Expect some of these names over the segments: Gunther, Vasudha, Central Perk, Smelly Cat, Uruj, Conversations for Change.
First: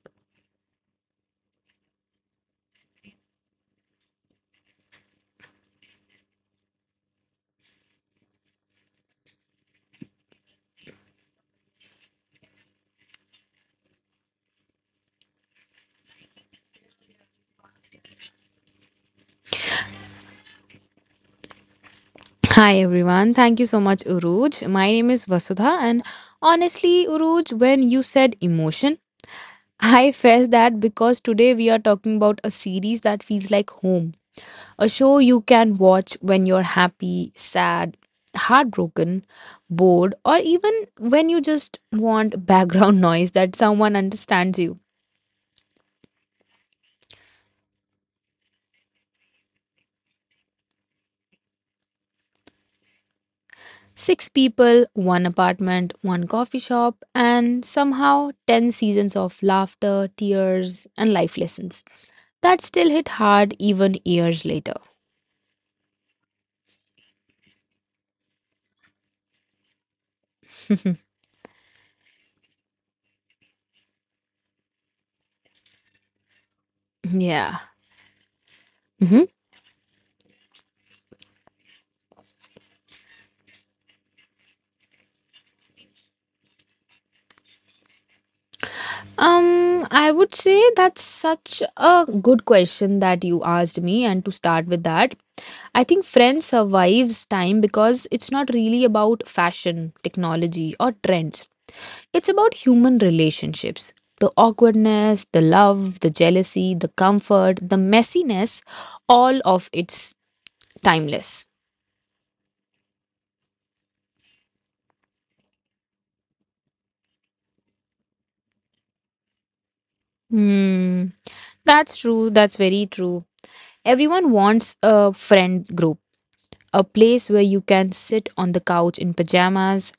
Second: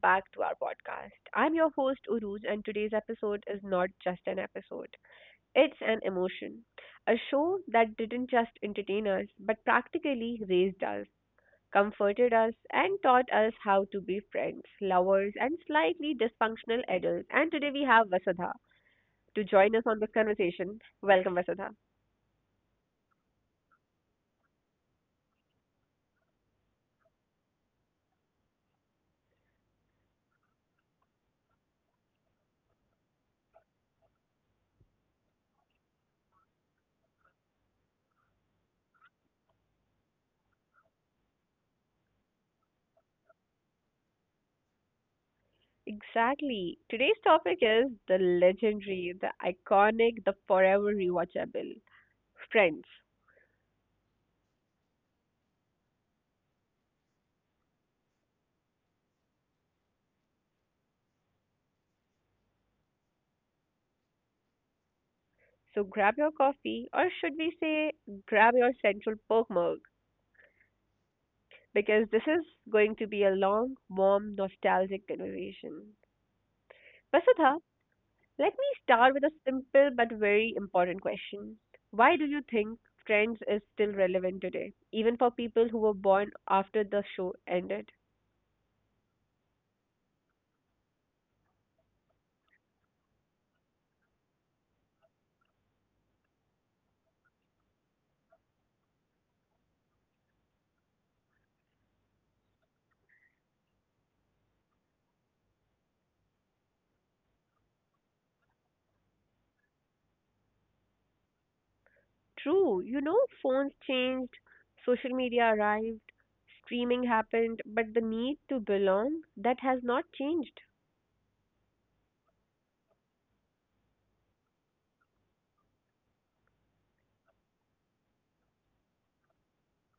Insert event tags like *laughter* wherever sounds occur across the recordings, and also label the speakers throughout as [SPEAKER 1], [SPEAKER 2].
[SPEAKER 1] back to our podcast. I'm your host, Uruj, and today's episode is not just an episode, it's an emotion. A show that didn't just entertain us, but practically raised us, comforted us, and taught us how to be friends, lovers, and slightly dysfunctional adults. And today we have Vasudha to join us on this conversation. Welcome, Vasudha.
[SPEAKER 2] Hi everyone. Thank you so much, Uruj. My name is Vasudha, and honestly, Uruj, when you said emotion, *laughs* I felt that because today we are talking about a series that feels like home. A show you can watch when you're happy, sad, heartbroken, bored, or even when you just want background *laughs* noise that someone understands you.
[SPEAKER 1] Exactly. Today's topic is the legendary, the iconic, the forever rewatchable friends.
[SPEAKER 2] Six people, one apartment, one coffee shop, and somehow 10 seasons of laughter, tears, and life lessons. That still hit hard even years later.
[SPEAKER 1] So grab your coffee, or should we say, grab your Central Perk mug,
[SPEAKER 2] *laughs*
[SPEAKER 1] because this is going to be a long, warm, nostalgic conversation.
[SPEAKER 2] Yeah.
[SPEAKER 1] Vasudha, let me start
[SPEAKER 2] Mhm.
[SPEAKER 1] with a simple but very important question. Why do you think Friends is still relevant today, even for people who were born after the show ended?
[SPEAKER 2] I would say that's such a good question that you asked me, and to start with that, I think Friends survives time because it's not really about fashion, technology, or trends. It's about human relationships. The awkwardness, the love, the jealousy, the comfort, the messiness, all of it's timeless.
[SPEAKER 1] True, you know, phones changed, social media arrived, streaming happened, but the need to belong, that has not changed.
[SPEAKER 2] Hmm. That's true. That's very true. Everyone wants a friend group, a place where you can sit on the couch in pajamas,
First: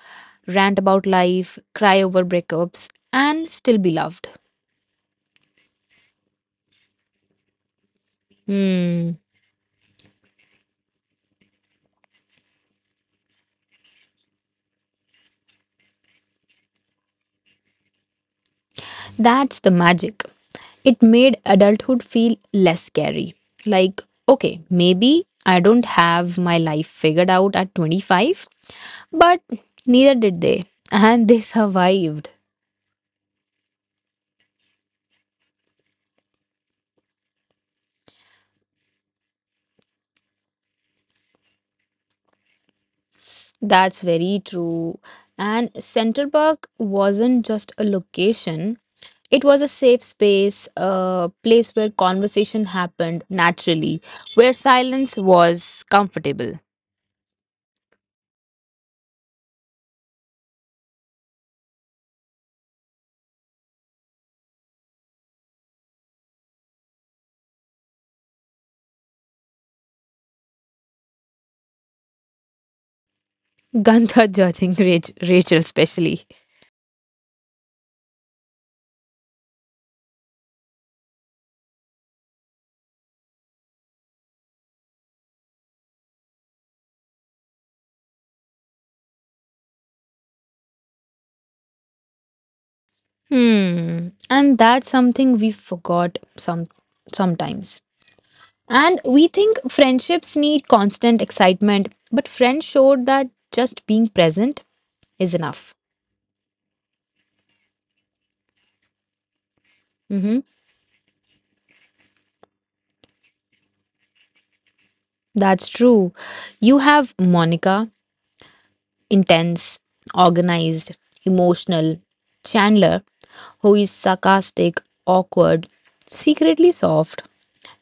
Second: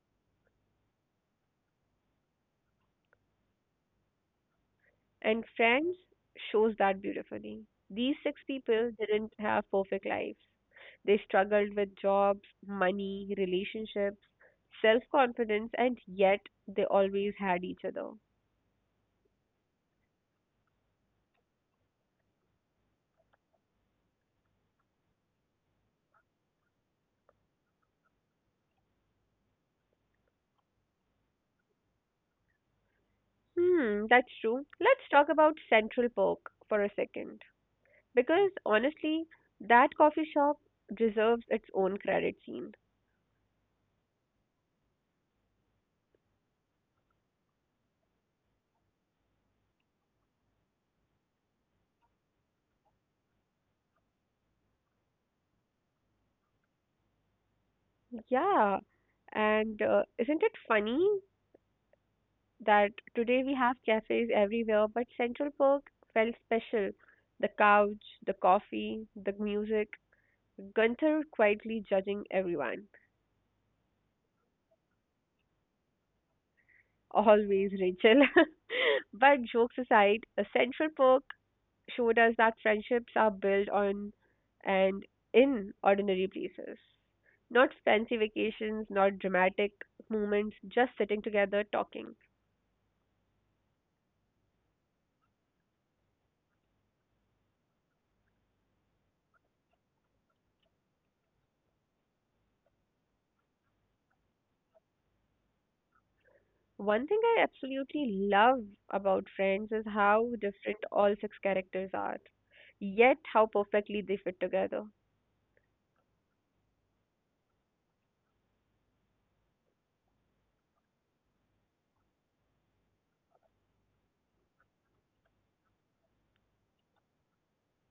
[SPEAKER 2] rant about life, cry over breakups, and still be loved.
[SPEAKER 1] And Friends shows that beautifully. These six people
[SPEAKER 2] Hmm,
[SPEAKER 1] didn't have perfect lives. They struggled with jobs, money, relationships, self confidence, and yet they always had each other.
[SPEAKER 2] that's the magic. It made adulthood feel less scary. Like, okay, maybe I don't have my life figured out at 25, but neither did they, and they survived.
[SPEAKER 1] Hmm, that's true. Let's talk about Central Perk for a second. Because honestly, that coffee shop deserves its own credit scene.
[SPEAKER 2] That's very true. And Central Park wasn't just a location, it was a safe space, a place where conversation happened naturally, where silence was comfortable.
[SPEAKER 1] Yeah, and isn't it funny that today we have cafes everywhere, but Central Park felt special. The couch, the coffee, the music, Gunther quietly judging everyone.
[SPEAKER 2] Gantha judging Rachel, especially.
[SPEAKER 1] Always, Rachel. *laughs* But jokes aside, Central Park showed us that friendships are built on and in ordinary places. Not fancy vacations, not dramatic moments, just sitting together talking.
[SPEAKER 2] Hmm. And that's something we forgot sometimes. And we think friendships need constant excitement, but friends showed that just being present is enough.
[SPEAKER 1] One thing I absolutely love about Friends is how
[SPEAKER 2] Hmm.
[SPEAKER 1] different all six characters are, yet how perfectly they fit together.
[SPEAKER 2] That's true. You have Monica, intense, organized, emotional, Chandler, who is sarcastic, awkward, secretly soft,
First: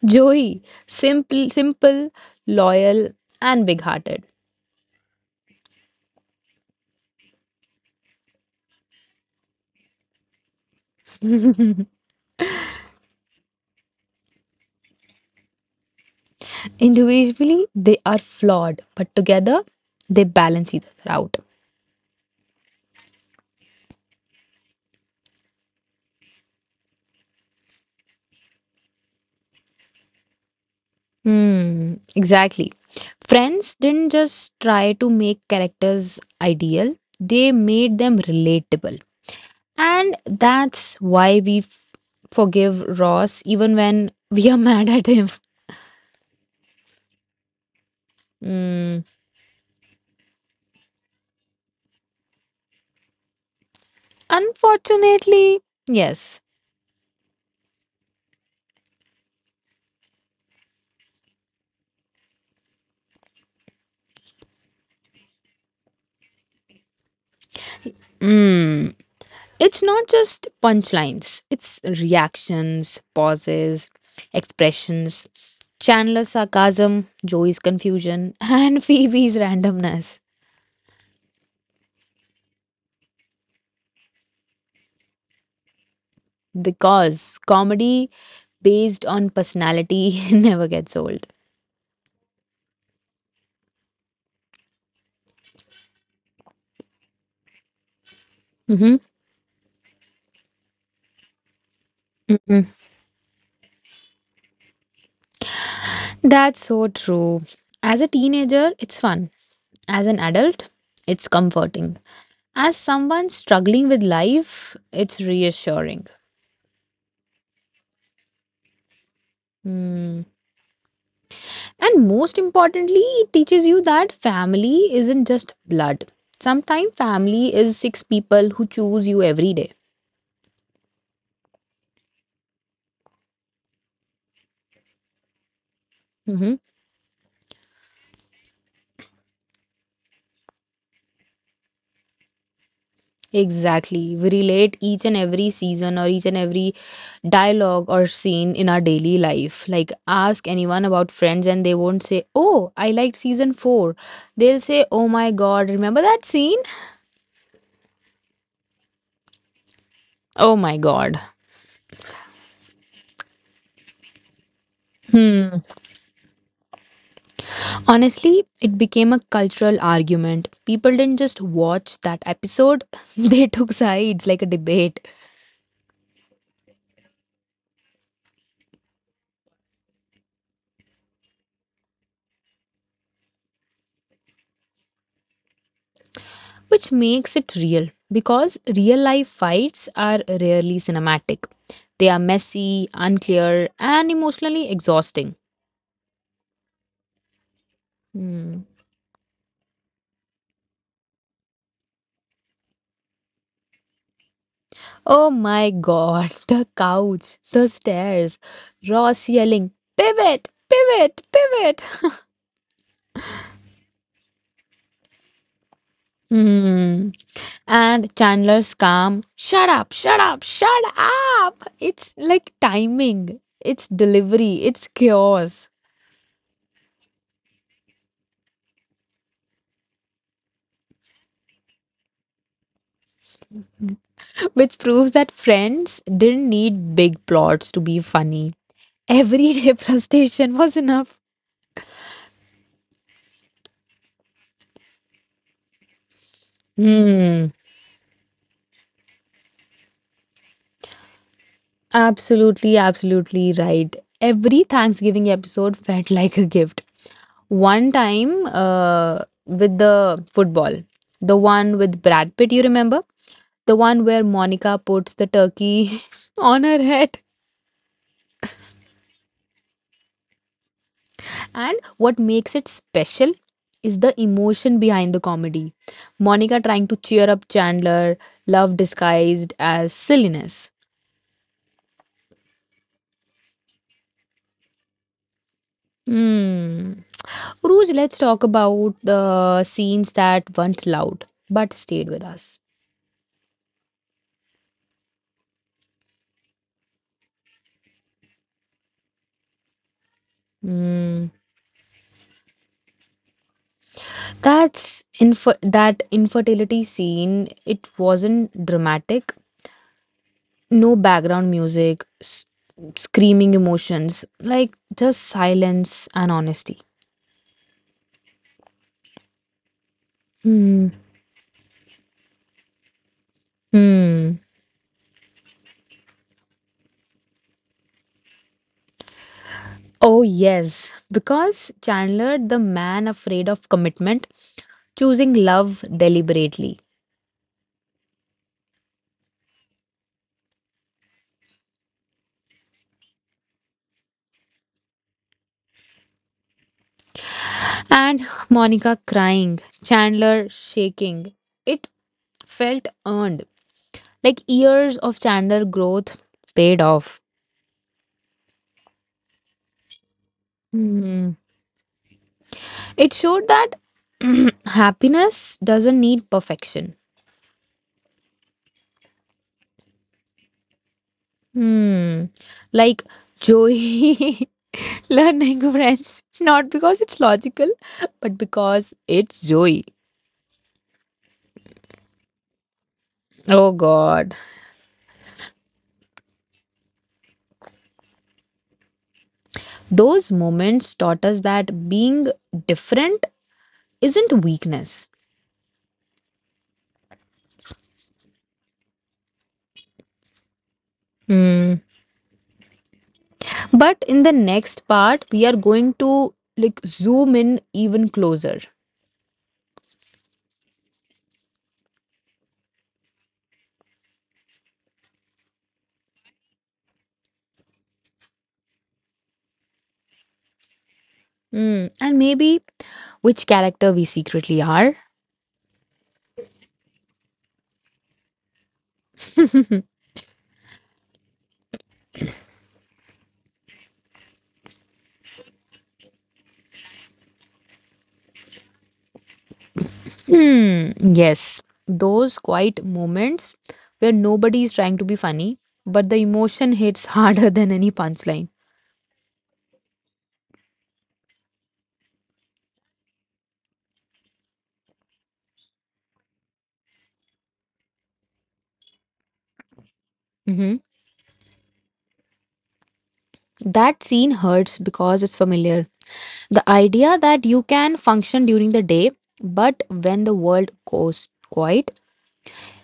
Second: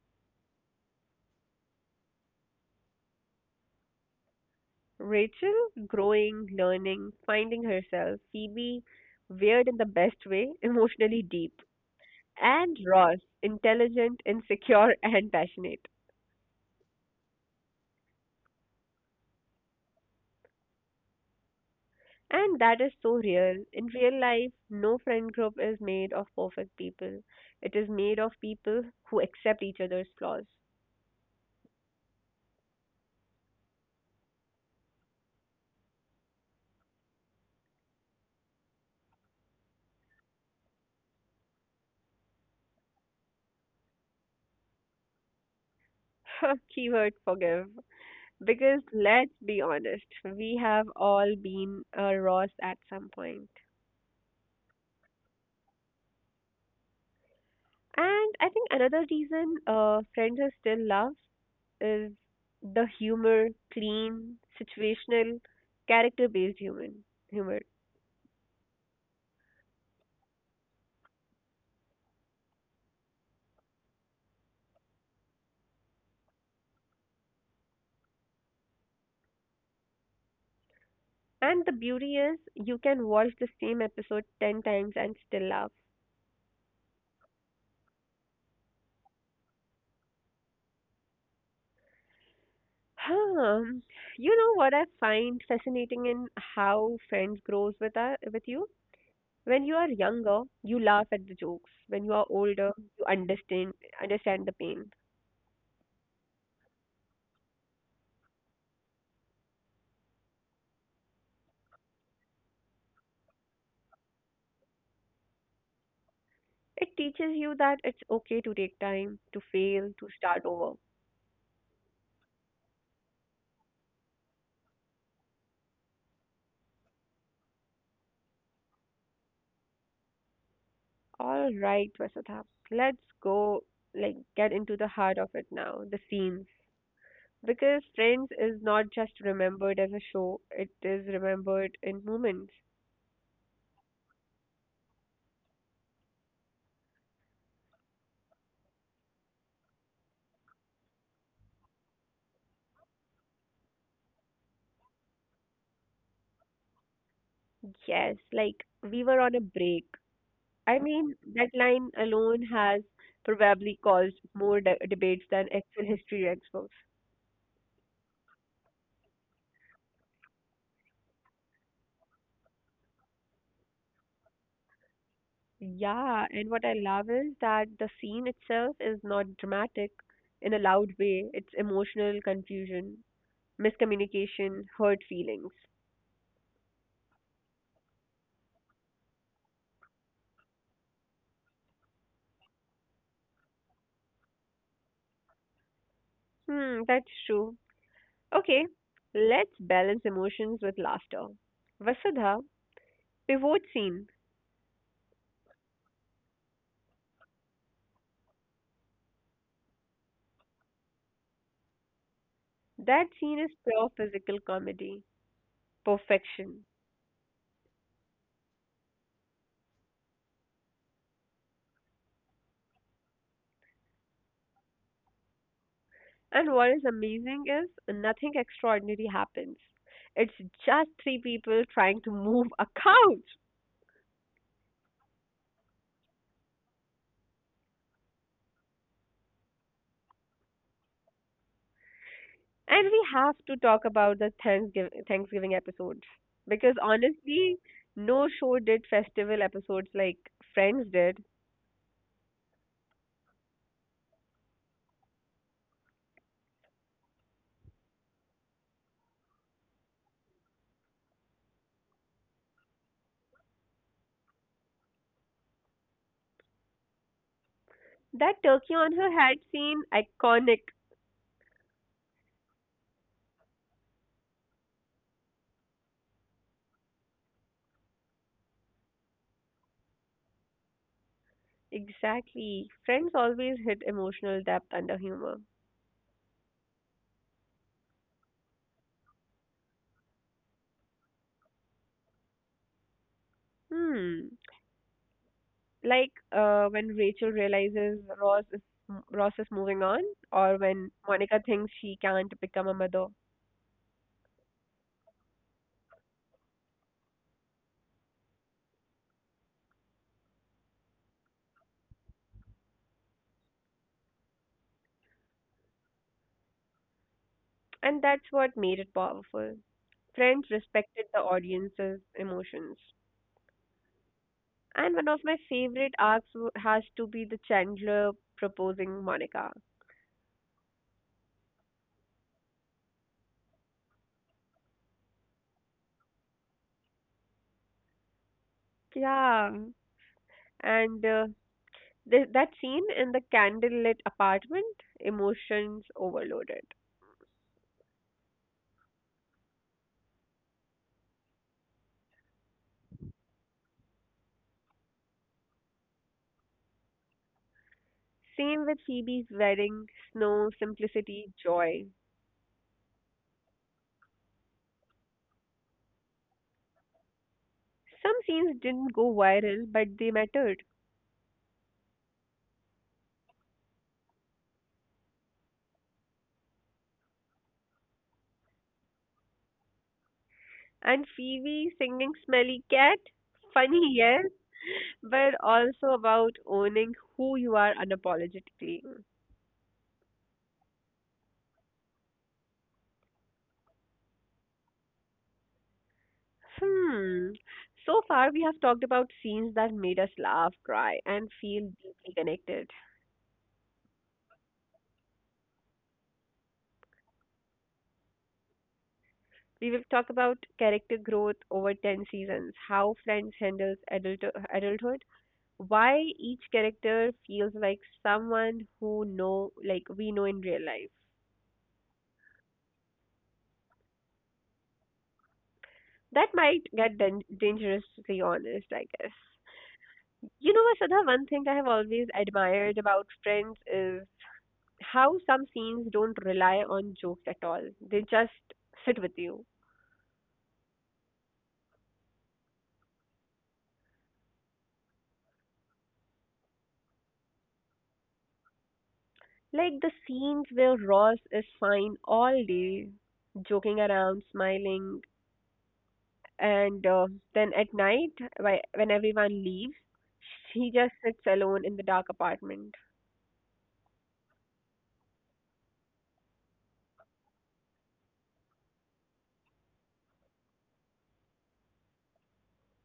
[SPEAKER 2] Joey, simple, loyal, and big hearted.
[SPEAKER 1] Rachel, growing, learning, finding herself. Phoebe, weird in the best way, emotionally deep. And Ross, intelligent, insecure, *laughs* and passionate.
[SPEAKER 2] Individually, they are flawed, but together, they balance each other out.
[SPEAKER 1] And that is so real. In real life, no friend group is made of perfect people. It is made of people who accept each other's flaws.
[SPEAKER 2] Hmm, exactly. Friends didn't just try to make characters ideal, they made them relatable. And that's why we forgive Ross even when we are *laughs* mad at him.
[SPEAKER 1] *laughs* Keyword forgive. Because
[SPEAKER 2] Hmm.
[SPEAKER 1] let's be honest, we have all been a Ross at some point.
[SPEAKER 2] Unfortunately, yes.
[SPEAKER 1] And I think another reason Friends are still loved is the humor, clean, situational, character-based human humor.
[SPEAKER 2] It's not just punchlines, it's reactions, pauses, expressions, Chandler's sarcasm, Joey's confusion, and *laughs* Phoebe's randomness.
[SPEAKER 1] And the beauty is you can watch the same episode 10 times and still laugh.
[SPEAKER 2] Because comedy based on personality *laughs* never gets old.
[SPEAKER 1] Um, you know what I find fascinating in how Friends grows with us, with you?
[SPEAKER 2] Hmm.
[SPEAKER 1] When you are younger, you laugh at the jokes. When you are older,
[SPEAKER 2] Hmm.
[SPEAKER 1] you understand the pain.
[SPEAKER 2] That's so true. As a teenager, it's fun. As an adult, it's comforting. As someone struggling with life, it's reassuring.
[SPEAKER 1] It teaches you that it's okay to take time, to fail, to
[SPEAKER 2] Hmm.
[SPEAKER 1] start over.
[SPEAKER 2] And most importantly, it teaches you that family isn't just blood. Sometimes family is six people who choose you every day.
[SPEAKER 1] All right, Vasudha, let's go like get into the heart of it now, the scenes.
[SPEAKER 2] Mhm.
[SPEAKER 1] Because Friends is not just remembered as a show, it is remembered in moments.
[SPEAKER 2] Exactly. We relate each and every season or each and every dialogue or scene in our daily life. Like, ask anyone about friends and they won't say, "Oh, I liked season four." they They'll say, "Oh my god, remember that scene?"
[SPEAKER 1] Yes, like we were on a break.
[SPEAKER 2] Oh my
[SPEAKER 1] I mean,
[SPEAKER 2] god.
[SPEAKER 1] that line alone has probably caused more debates than actual history experts.
[SPEAKER 2] Honestly, it became a cultural argument. People didn't just watch that episode, *laughs* they took sides like a debate.
[SPEAKER 1] Yeah, and what I love is that the scene itself is not dramatic in a loud way. It's emotional confusion, miscommunication, hurt feelings.
[SPEAKER 2] Which makes it real because real life fights are rarely cinematic. They are messy, unclear, and emotionally exhausting.
[SPEAKER 1] Hmm, that's true.
[SPEAKER 2] Hmm.
[SPEAKER 1] Okay, let's balance emotions with laughter. Vasudha, pivot scene.
[SPEAKER 2] Oh my god, *laughs* the couch, the stairs, Ross yelling, "Pivot, pivot, pivot."
[SPEAKER 1] That scene is pure physical comedy, perfection.
[SPEAKER 2] Hmm. And Chandler's calm, "Shut up, shut up, shut up." It's like timing, it's delivery, it's chaos.
[SPEAKER 1] And what is amazing is nothing extraordinary happens. It's just three people trying to move a couch.
[SPEAKER 2] Which proves that Friends didn't need big plots to be funny. Everyday *laughs* frustration was enough.
[SPEAKER 1] And we have to talk about the Thanksgiving episodes because
[SPEAKER 2] Hmm.
[SPEAKER 1] honestly, no show did festival episodes like Friends did.
[SPEAKER 2] Absolutely, absolutely right. Every Thanksgiving episode felt *laughs* like a gift. One time with the football, the one with Brad Pitt, you remember? The one where Monica puts the turkey *laughs* on her head.
[SPEAKER 1] That turkey on her head scene, iconic.
[SPEAKER 2] And what makes it special is the emotion behind the comedy. Monica trying to cheer up Chandler, love disguised as silliness.
[SPEAKER 1] Exactly. Friends always hit emotional depth under humor.
[SPEAKER 2] Hmm. Uruj, let's talk about the scenes that weren't loud but stayed with us.
[SPEAKER 1] Hmm. Like when Rachel realizes Ross is moving on, or when
[SPEAKER 2] Hmm.
[SPEAKER 1] Monica thinks she can't become a mother.
[SPEAKER 2] That infertility scene. It wasn't dramatic. No background music, screaming emotions, like just silence and honesty.
[SPEAKER 1] And that's what made it powerful. Friends
[SPEAKER 2] Hmm.
[SPEAKER 1] respected the audience's emotions.
[SPEAKER 2] Hmm.
[SPEAKER 1] And one of my favorite arcs has to be the Chandler proposing Monica.
[SPEAKER 2] Oh, yes, because Chandler, the man afraid of commitment, choosing love deliberately,
[SPEAKER 1] Yeah. And that scene in the candlelit apartment, emotions overloaded.
[SPEAKER 2] and Monica crying, Chandler shaking. It felt earned, like years of Chandler growth paid off.
[SPEAKER 1] Same with Phoebe's wedding, snow, simplicity,
[SPEAKER 2] Hmm.
[SPEAKER 1] joy.
[SPEAKER 2] It showed that *clears throat* happiness doesn't need perfection.
[SPEAKER 1] Some scenes didn't go viral, but they mattered.
[SPEAKER 2] Hmm. Like Joey *laughs* learning French, not because it's logical, but because it's Joey.
[SPEAKER 1] And Phoebe singing Smelly Cat,
[SPEAKER 2] Oh
[SPEAKER 1] funny, yes,
[SPEAKER 2] God.
[SPEAKER 1] but also about owning who you are unapologetically.
[SPEAKER 2] Those moments taught us that being different isn't weakness.
[SPEAKER 1] Hmm. So far, we have talked about scenes that made us laugh, cry, and feel
[SPEAKER 2] Hmm.
[SPEAKER 1] deeply connected.
[SPEAKER 2] But in the next part, we are going to like zoom in even closer.
[SPEAKER 1] We will talk about character growth over 10 seasons, how Friends handles adulthood, why each character feels like someone who know like we know in real life.
[SPEAKER 2] Hmm. And maybe which character we secretly are.
[SPEAKER 1] That might get dangerously honest, I guess. You know, Vasudha, one thing I have always admired about Friends is how some scenes don't rely on jokes at all. They just sit with you.
[SPEAKER 2] Hmm, yes, those quiet moments where nobody is trying to be funny, but the emotion hits *laughs* harder than any punchline.
[SPEAKER 1] Like the scenes where Ross is fine all day, joking around, smiling, and then at night, when everyone leaves, he just sits alone in the dark apartment.
[SPEAKER 2] That scene hurts because it's familiar. The idea that you can function during the day, but when the world goes quiet,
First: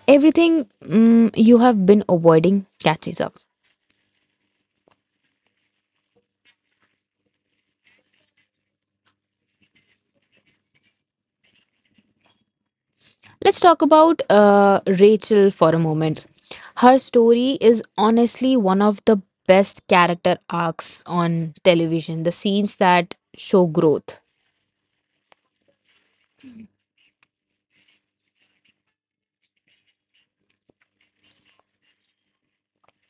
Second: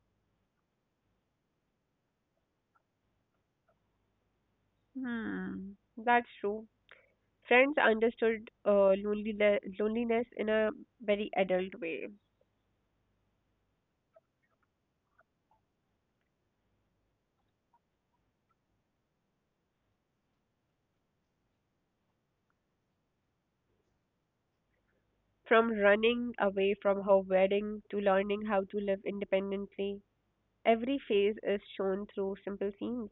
[SPEAKER 2] everything you have been avoiding catches up.
[SPEAKER 1] Hmm. That's true. Friends understood loneliness in a very adult way.
[SPEAKER 2] Let's talk about Rachel for a moment. Her story is honestly one of the best character arcs on television, the scenes that show growth.
[SPEAKER 1] From running away from her wedding to learning how to live independently, every phase is shown through simple scenes.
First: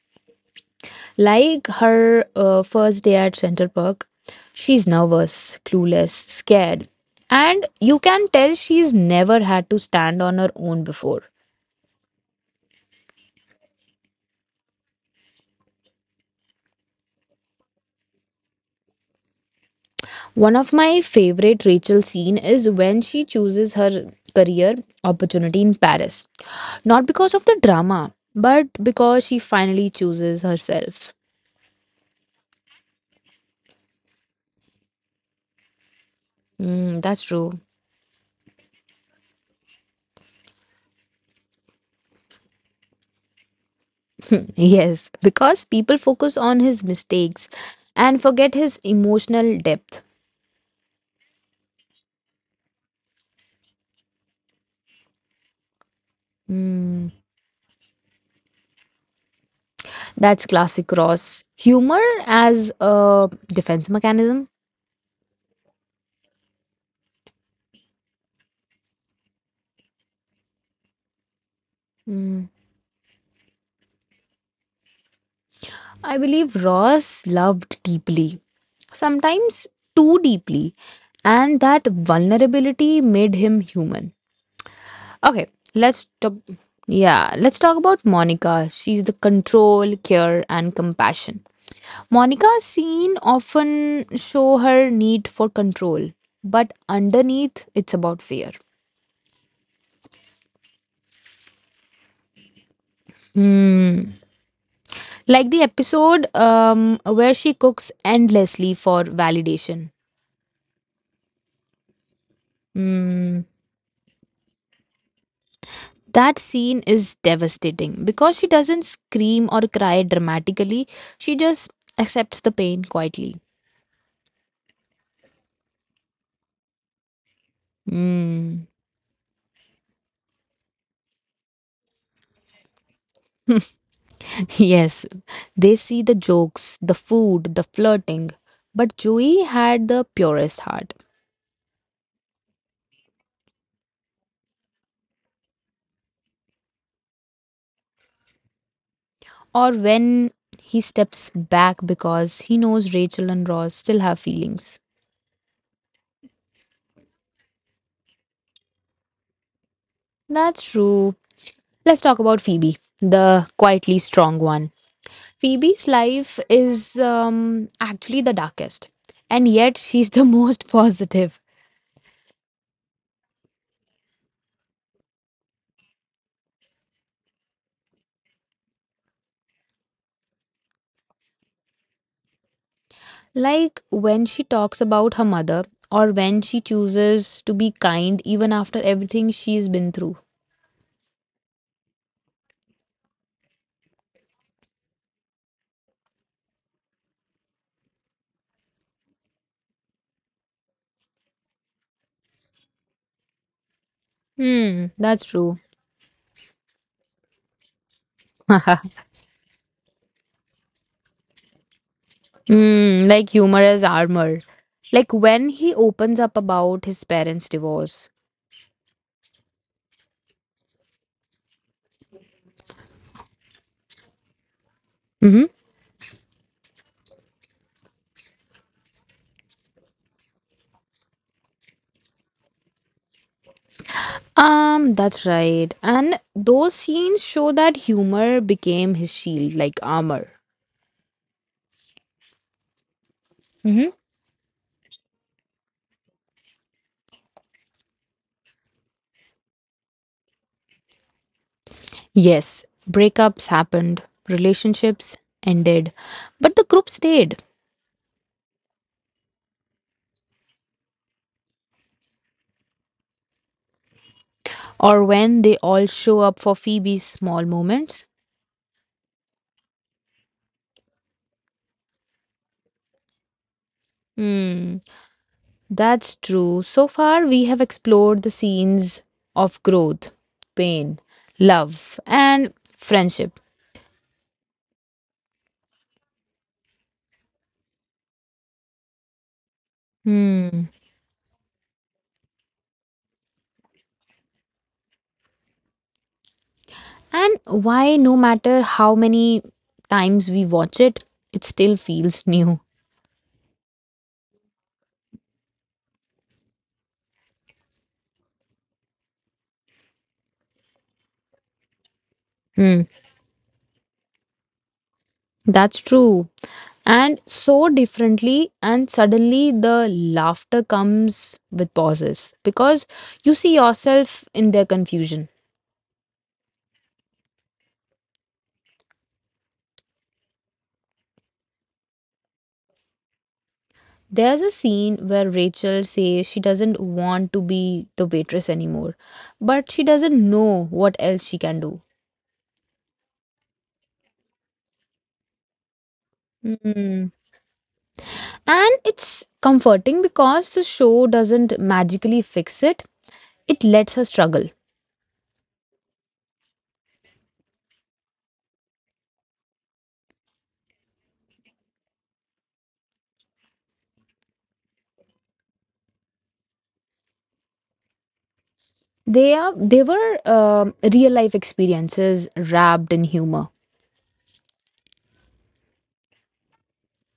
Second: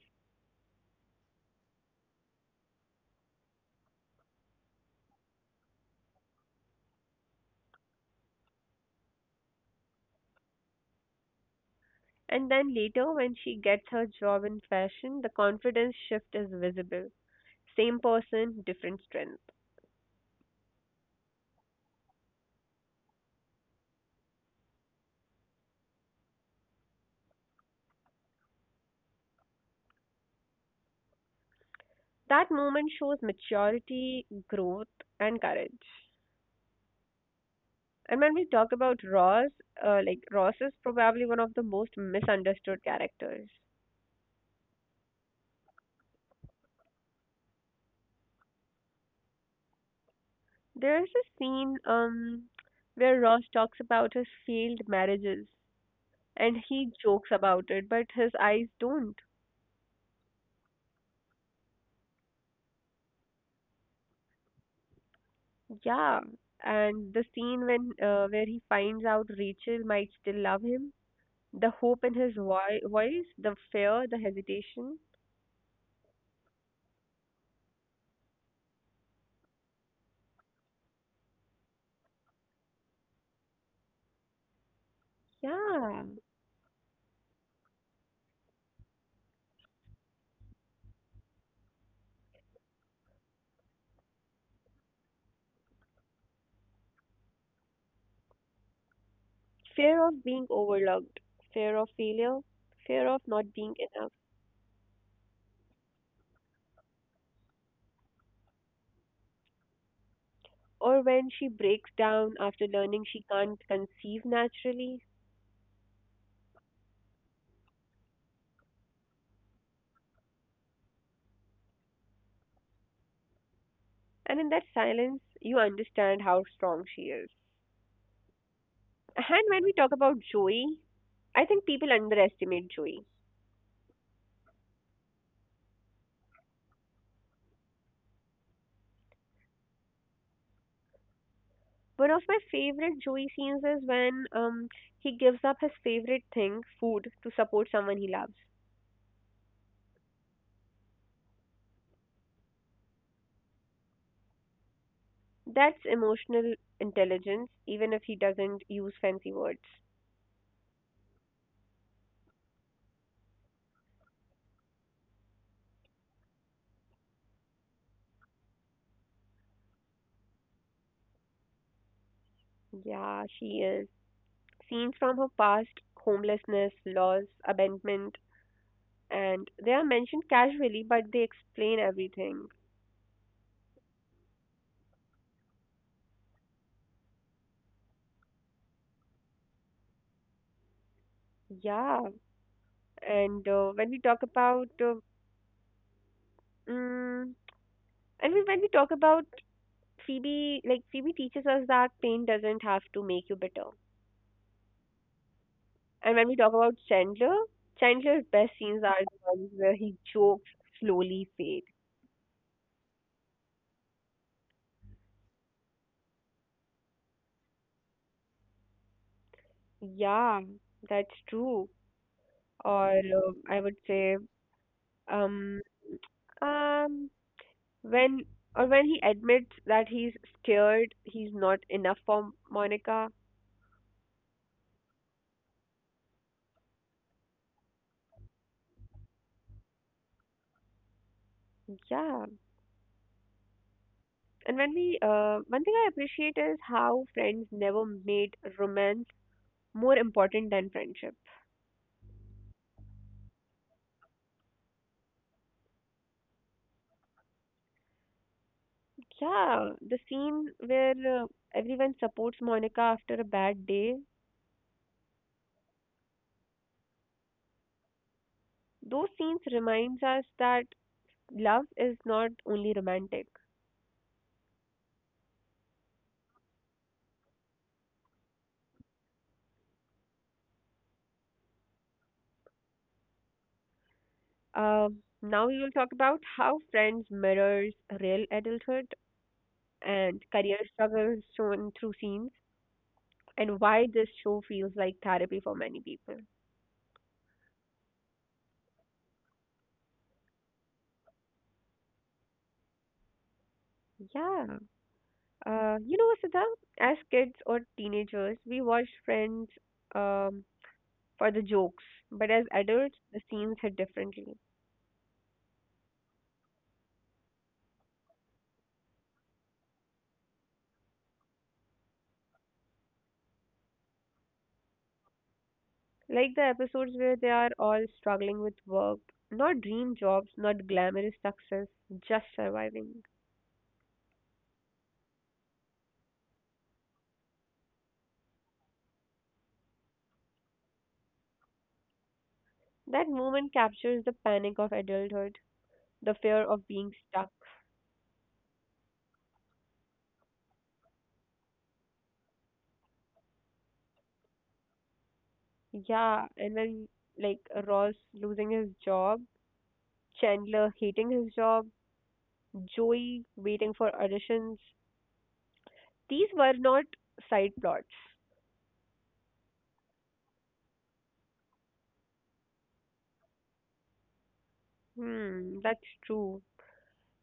[SPEAKER 2] Like her first day at Central Park, she's nervous, clueless, scared. And you can tell she's never had to stand on her own before.
[SPEAKER 1] And then later, when she gets her job in fashion, the confidence shift is visible. Same person, different strength.
[SPEAKER 2] One of my favorite Rachel scene is when she chooses her career opportunity in Paris. Not because of the drama, but because she finally chooses herself.
[SPEAKER 1] That moment shows maturity, growth, and courage.
[SPEAKER 2] Mm, that's true. *laughs*
[SPEAKER 1] And when we talk about Ross, Ross is probably one of the most misunderstood characters.
[SPEAKER 2] Yes, because people focus on his mistakes and forget his emotional depth.
[SPEAKER 1] There is a scene where Ross talks about his failed marriages and he
[SPEAKER 2] Mm.
[SPEAKER 1] jokes about it, but his eyes don't.
[SPEAKER 2] That's classic Ross. Humor as a defense mechanism.
[SPEAKER 1] Yeah, and the scene when where he finds out Rachel might still love him, the hope in his
[SPEAKER 2] Mm.
[SPEAKER 1] voice, the fear, the hesitation.
[SPEAKER 2] I believe Ross loved deeply, sometimes too deeply, and that vulnerability made him human. Okay,
[SPEAKER 1] Yeah,
[SPEAKER 2] let's talk. Yeah, let's talk about Monica. She's the control, care, and compassion. Monica's scene often show her need for control, but underneath, it's about fear.
[SPEAKER 1] fear of being overlooked, fear of failure, fear of not being enough.
[SPEAKER 2] Hmm. Like the episode where she cooks endlessly for validation.
[SPEAKER 1] Or when she breaks down after learning she
[SPEAKER 2] Mm,
[SPEAKER 1] can't conceive naturally.
[SPEAKER 2] that scene is devastating because she doesn't scream or cry dramatically, she just accepts the pain quietly.
[SPEAKER 1] And in that silence, you understand how strong she is.
[SPEAKER 2] Mm.
[SPEAKER 1] And when we talk about Joey, I think people underestimate Joey.
[SPEAKER 2] *laughs* Yes, they see the jokes, the food, the flirting. But Joey had the purest heart.
[SPEAKER 1] One of my favorite Joey scenes is when he gives up his favorite thing, food, to support someone he loves.
[SPEAKER 2] Or when he steps back because he knows Rachel and Ross still have feelings.
[SPEAKER 1] That's emotional intelligence, even if he doesn't use fancy words.
[SPEAKER 2] That's true. Let's talk about Phoebe, the quietly strong one. Phoebe's life is actually the darkest, and yet she's the *laughs* most positive.
[SPEAKER 1] Yeah, she is. Scenes from her past, homelessness, loss, abandonment, and they are mentioned casually, but they explain everything.
[SPEAKER 2] Like when she talks about her mother, or when she chooses to be kind even after everything she's been through.
[SPEAKER 1] Yeah, and when we talk about, mm, and we, when we talk about Phoebe, like Phoebe teaches us that pain doesn't have to make you bitter.
[SPEAKER 2] Hmm, that's true.
[SPEAKER 1] And when we talk about Chandler, Chandler's best scenes
[SPEAKER 2] *laughs*
[SPEAKER 1] are the ones where he jokes slowly fade.
[SPEAKER 2] Hmm, like humor as armor. Like when he opens up about his parents' divorce.
[SPEAKER 1] Yeah, that's true. Or I would say um um when or when he admits that he's scared he's not enough for Monica.
[SPEAKER 2] That's right. And those scenes show that humor became his shield, like armor.
[SPEAKER 1] Yeah.
[SPEAKER 2] Hmm.
[SPEAKER 1] And when we one thing I appreciate is how friends never made romance more important than friendship.
[SPEAKER 2] Yes, breakups happened, relationships ended, but the group stayed.
[SPEAKER 1] Yeah, the scene where uh, everyone supports Monica after a bad day,
[SPEAKER 2] Or when they all show up for Phoebe's small moments.
[SPEAKER 1] those scenes reminds us that love is not only romantic.
[SPEAKER 2] Hmm, that's true. So far, we have explored the scenes of growth, pain, love, and friendship.
[SPEAKER 1] Uh, now we will talk about how friends mirrors real adulthood and career
[SPEAKER 2] Hmm.
[SPEAKER 1] struggles shown through scenes and why this show feels like therapy for many people.
[SPEAKER 2] And why, no matter how many times we watch it, it still feels new.
[SPEAKER 1] Yeah. You know, Sita, as kids or teenagers, we watched Friends um, for the jokes, but as
[SPEAKER 2] Hmm,
[SPEAKER 1] adults, the scenes hit differently.
[SPEAKER 2] that's true. And so differently, and suddenly the laughter comes with pauses because you see yourself in their confusion.
[SPEAKER 1] Like the episodes where they are all struggling with work, not dream jobs, not glamorous success, just surviving.
[SPEAKER 2] There's a scene where Rachel says she doesn't want to be the waitress anymore, but she doesn't know what else she can do.
[SPEAKER 1] That moment captures the panic of adulthood, the fear of being
[SPEAKER 2] Hmm.
[SPEAKER 1] stuck.
[SPEAKER 2] And it's comforting because the show doesn't magically fix it, it lets her struggle.
[SPEAKER 1] Yeah, and when like Ross losing his job, Chandler hating his job, Joey waiting for auditions, these were not side plots.
[SPEAKER 2] They were real life experiences wrapped in humor.
[SPEAKER 1] Hmm, that's true.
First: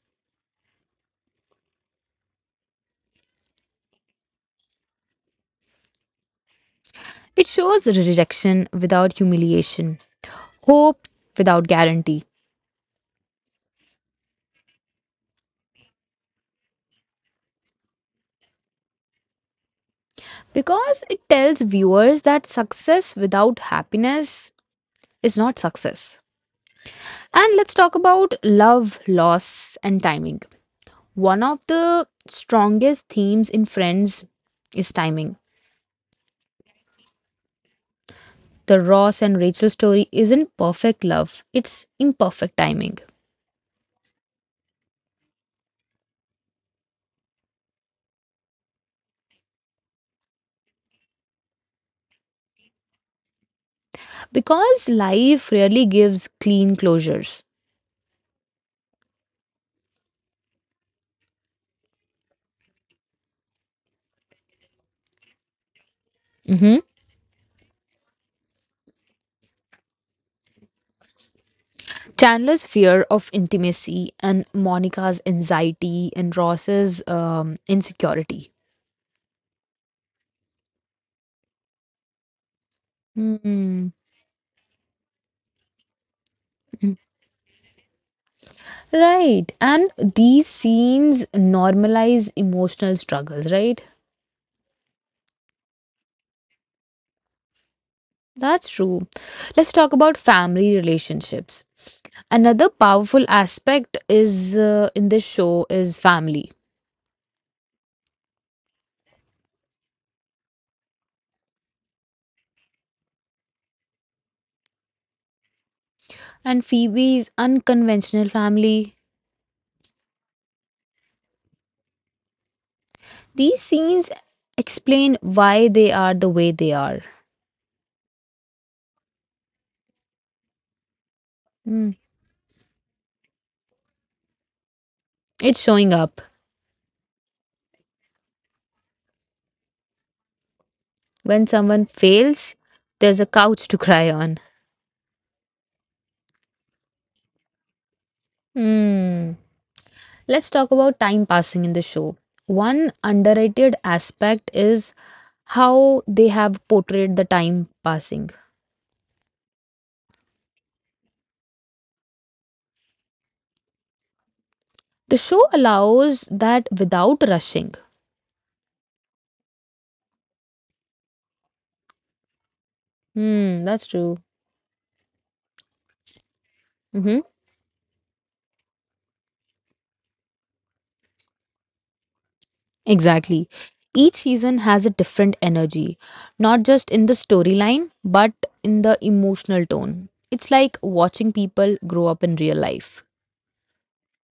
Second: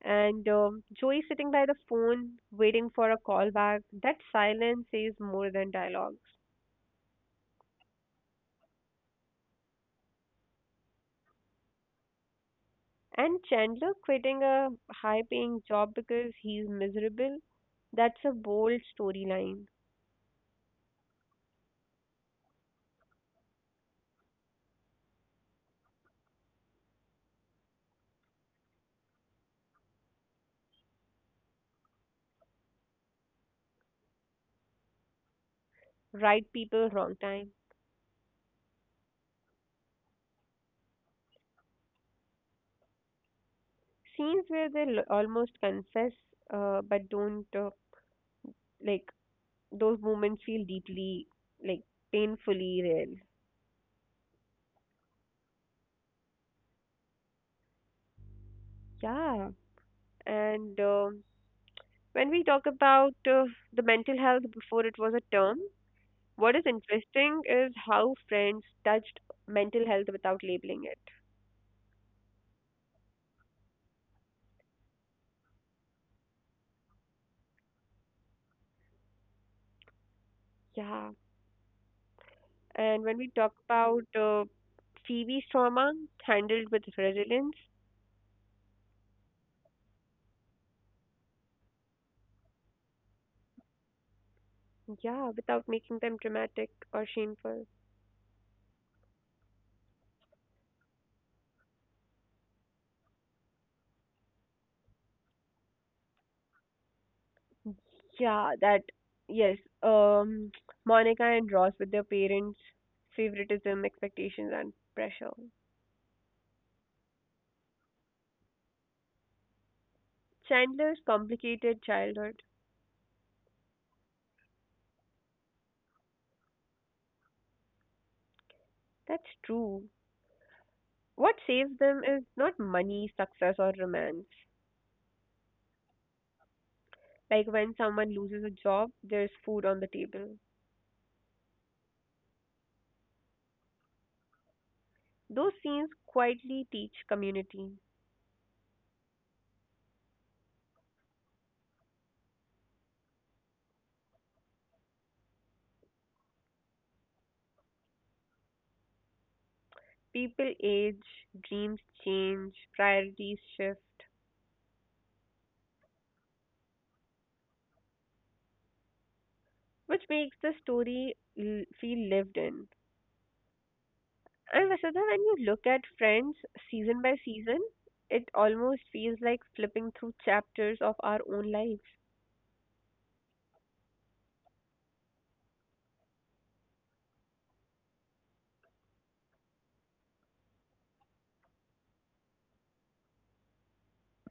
[SPEAKER 1] And Joey sitting by the phone, waiting for a call back. That silence says more than dialogues.
[SPEAKER 2] It shows rejection without humiliation, hope without guarantee,
[SPEAKER 1] And Chandler quitting a high paying job because he's miserable. That's a bold storyline.
[SPEAKER 2] because it tells viewers that success without happiness is not success. And let's talk about love, loss, and timing. One of the strongest themes in Friends is timing.
[SPEAKER 1] Right people, wrong time.
[SPEAKER 2] The Ross and Rachel story isn't perfect love, it's imperfect timing.
[SPEAKER 1] Scenes where they almost confess, but don't, like, those moments feel deeply, like, painfully real.
[SPEAKER 2] Because life rarely gives clean closures.
[SPEAKER 1] Yeah. And when we talk about the mental health before it was a term, what is
[SPEAKER 2] Mhm.
[SPEAKER 1] interesting is how friends touched mental health without labeling it.
[SPEAKER 2] Chandler's fear of intimacy and Monica's anxiety and Ross's insecurity.
[SPEAKER 1] Yeah. And when we talk
[SPEAKER 2] Hmm.
[SPEAKER 1] about TV's trauma handled with resilience,
[SPEAKER 2] Right. And these scenes normalize emotional struggles, right?
[SPEAKER 1] yeah, without making them dramatic or shameful.
[SPEAKER 2] That's true. Let's talk about family relationships. Another powerful aspect is in this show is family.
[SPEAKER 1] Yeah, that yes. Um, Monica and Ross with their parents, favoritism, expectations, and pressure.
[SPEAKER 2] And Phoebe's unconventional family.
[SPEAKER 1] Chandler's complicated childhood.
[SPEAKER 2] These scenes explain why they are the way they are.
[SPEAKER 1] That's true. What saves
[SPEAKER 2] Mm.
[SPEAKER 1] them is not money, success, or romance.
[SPEAKER 2] It's showing up.
[SPEAKER 1] Like when someone loses a job, there's food on the table.
[SPEAKER 2] When someone fails, there's a couch to cry on.
[SPEAKER 1] Those scenes quietly teach community.
[SPEAKER 2] Mm. Let's talk about time passing in the show. One underrated aspect is how they have portrayed the time passing.
[SPEAKER 1] People age, dreams change, priorities shift,
[SPEAKER 2] The show allows that without rushing.
[SPEAKER 1] which makes the story feel lived in.
[SPEAKER 2] Hmm, that's true.
[SPEAKER 1] And Vasudha, when you look at Friends season by
[SPEAKER 2] Hmm.
[SPEAKER 1] season, it almost feels like flipping through chapters of our own lives.
[SPEAKER 2] Exactly. Each season has a different energy, not just in the storyline, but in the emotional tone. It's like watching people grow up in real life.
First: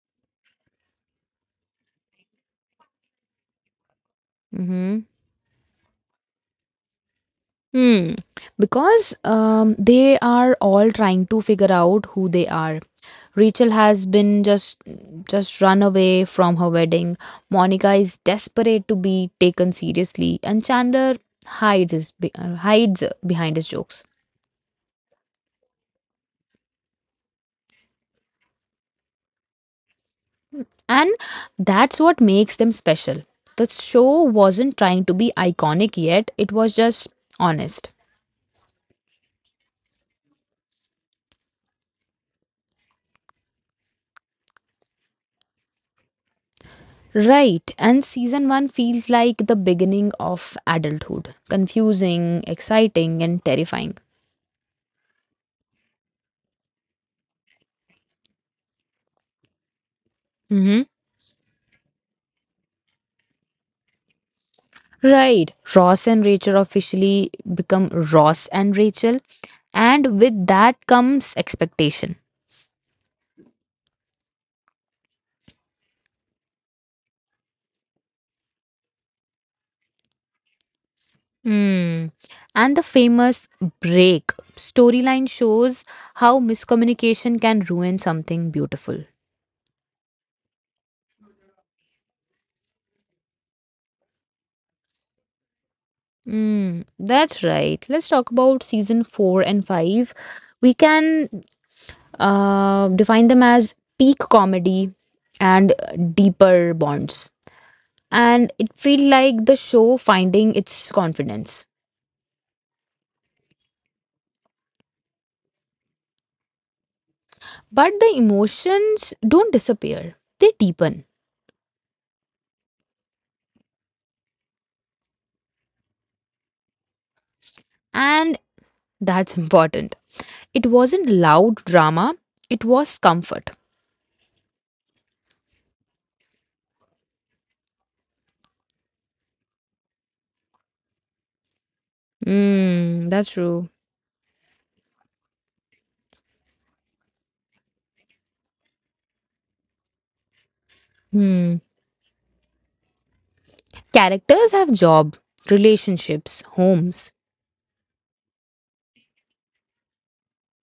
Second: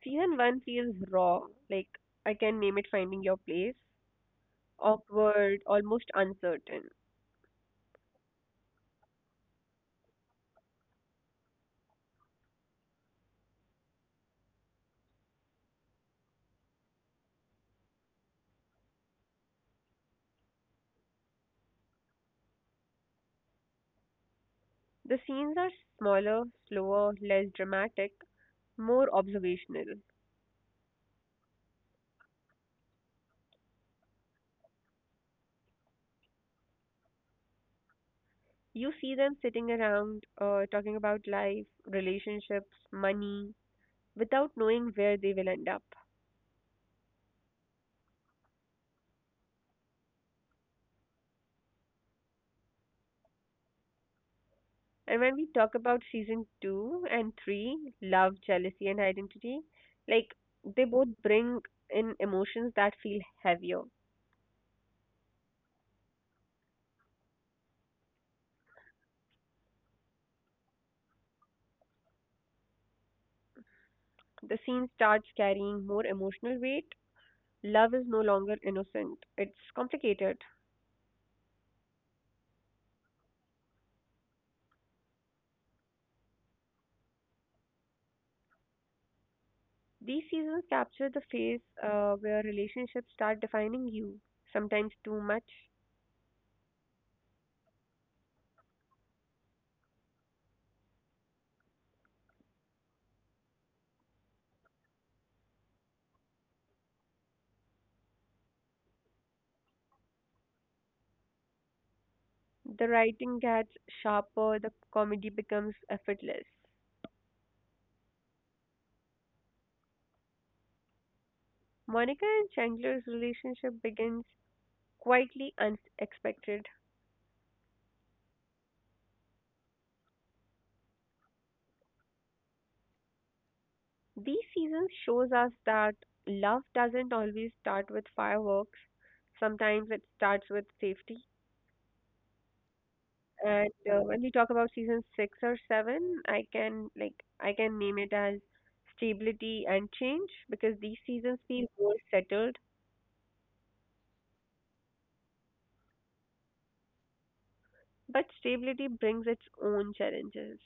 [SPEAKER 1] Season 1 feels raw, like I can name it Finding Your Place,
[SPEAKER 2] Hmm.
[SPEAKER 1] awkward, almost uncertain.
[SPEAKER 2] Hmm. Because they are all trying to figure out who they are. Rachel has been just run away from her wedding. Monica is desperate to be taken seriously, and Chandler hides behind his jokes.
[SPEAKER 1] The scenes are smaller, slower, less dramatic, more observational.
[SPEAKER 2] And that's what makes them special. The show wasn't trying to be iconic yet, it was just honest.
[SPEAKER 1] You see them sitting around, talking about life, relationships, money, without knowing where they will end up.
[SPEAKER 2] Right, and season 1 feels like the beginning of adulthood confusing, exciting, and terrifying.
[SPEAKER 1] And when we talk about season 2 and 3, love, jealousy, and identity, like
[SPEAKER 2] Hmm.
[SPEAKER 1] they both bring in emotions that feel heavier.
[SPEAKER 2] Right, Ross and Rachel officially become Ross and Rachel, and with that comes expectation.
[SPEAKER 1] The scene starts carrying more emotional weight. Love is no longer innocent, it's complicated.
[SPEAKER 2] Hmm. And the famous break storyline shows how miscommunication can ruin something beautiful.
[SPEAKER 1] These seasons capture the phase where relationships start defining you, sometimes too much.
[SPEAKER 2] Hmm. That's right. Let's talk about season four and five. We can define them as peak comedy and deeper bonds. And it feel like the show finding its confidence.
[SPEAKER 1] The writing gets sharper, the comedy becomes effortless.
[SPEAKER 2] But the emotions don't disappear, they deepen.
[SPEAKER 1] Monica and Chandler's relationship begins quietly unexpected.
[SPEAKER 2] And that's important. It wasn't loud drama, it was comfort.
[SPEAKER 1] These seasons shows us that love doesn't always start with fireworks. Sometimes it starts with safety.
[SPEAKER 2] Mm, that's
[SPEAKER 1] And
[SPEAKER 2] true.
[SPEAKER 1] uh, when we talk about season six or seven, I can name it as stability and change because these seasons
[SPEAKER 2] Hmm.
[SPEAKER 1] feel more settled,
[SPEAKER 2] Characters have job, relationships, homes.
[SPEAKER 1] but stability brings its own challenges.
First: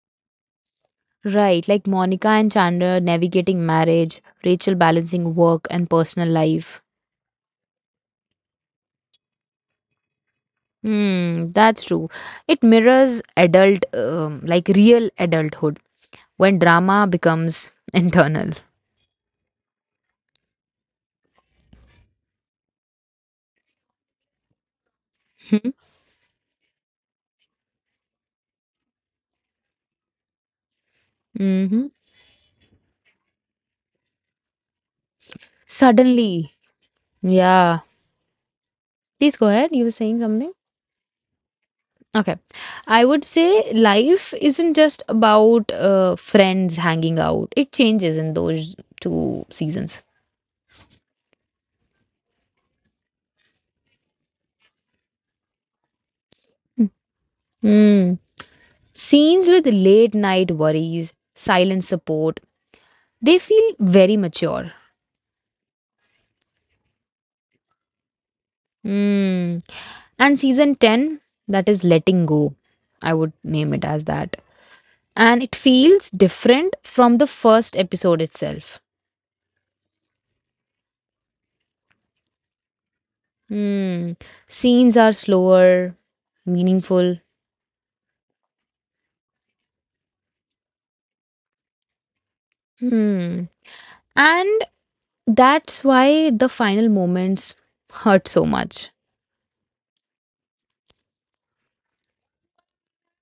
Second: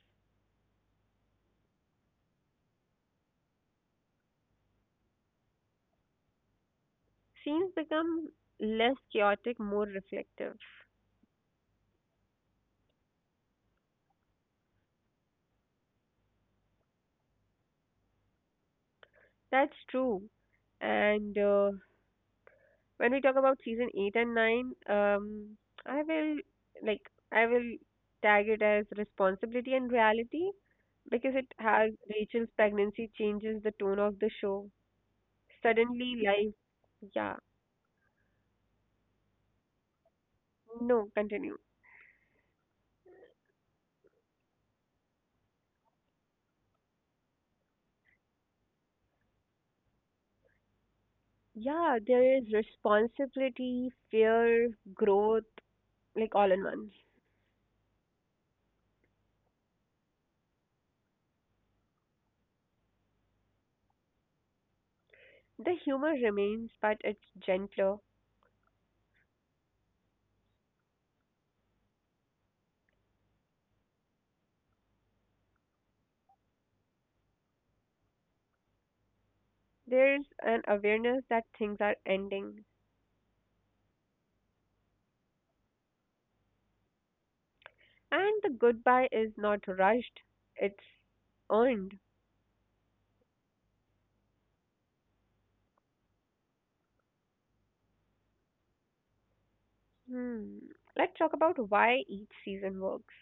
[SPEAKER 2] Right, like Monica and Chandler navigating marriage, Rachel balancing work and personal life.
[SPEAKER 1] Scenes become less chaotic, more reflective.
[SPEAKER 2] Hmm, that's true. It mirrors adult, like real adulthood, when drama becomes *laughs* internal.
[SPEAKER 1] That's true. And when we talk about season 8 and 9, um, I will like I will tag it as responsibility and reality because it
[SPEAKER 2] Mm-hmm.
[SPEAKER 1] has Rachel's pregnancy changes the tone of the show. Suddenly
[SPEAKER 2] Suddenly,
[SPEAKER 1] life, yeah.
[SPEAKER 2] yeah. Please go ahead. You were saying something.
[SPEAKER 1] No, continue.
[SPEAKER 2] Okay. I would say life isn't just about friends hanging out. It changes in those two seasons.
[SPEAKER 1] Yeah, there is responsibility, fear, growth, like all in one.
[SPEAKER 2] Hmm. Scenes with late night worries, silent support, they feel very mature.
[SPEAKER 1] The humor remains, but it's gentler.
[SPEAKER 2] Hmm. And season 10, that is letting go. I would name it as that. And it feels different from the first episode itself.
[SPEAKER 1] There's an awareness that things are ending.
[SPEAKER 2] Hmm. Scenes are slower, meaningful.
[SPEAKER 1] And the goodbye is not rushed, it's earned.
[SPEAKER 2] Hmm. And that's why the final moments hurt so much.
[SPEAKER 1] Hmm. Let's talk about why each season works.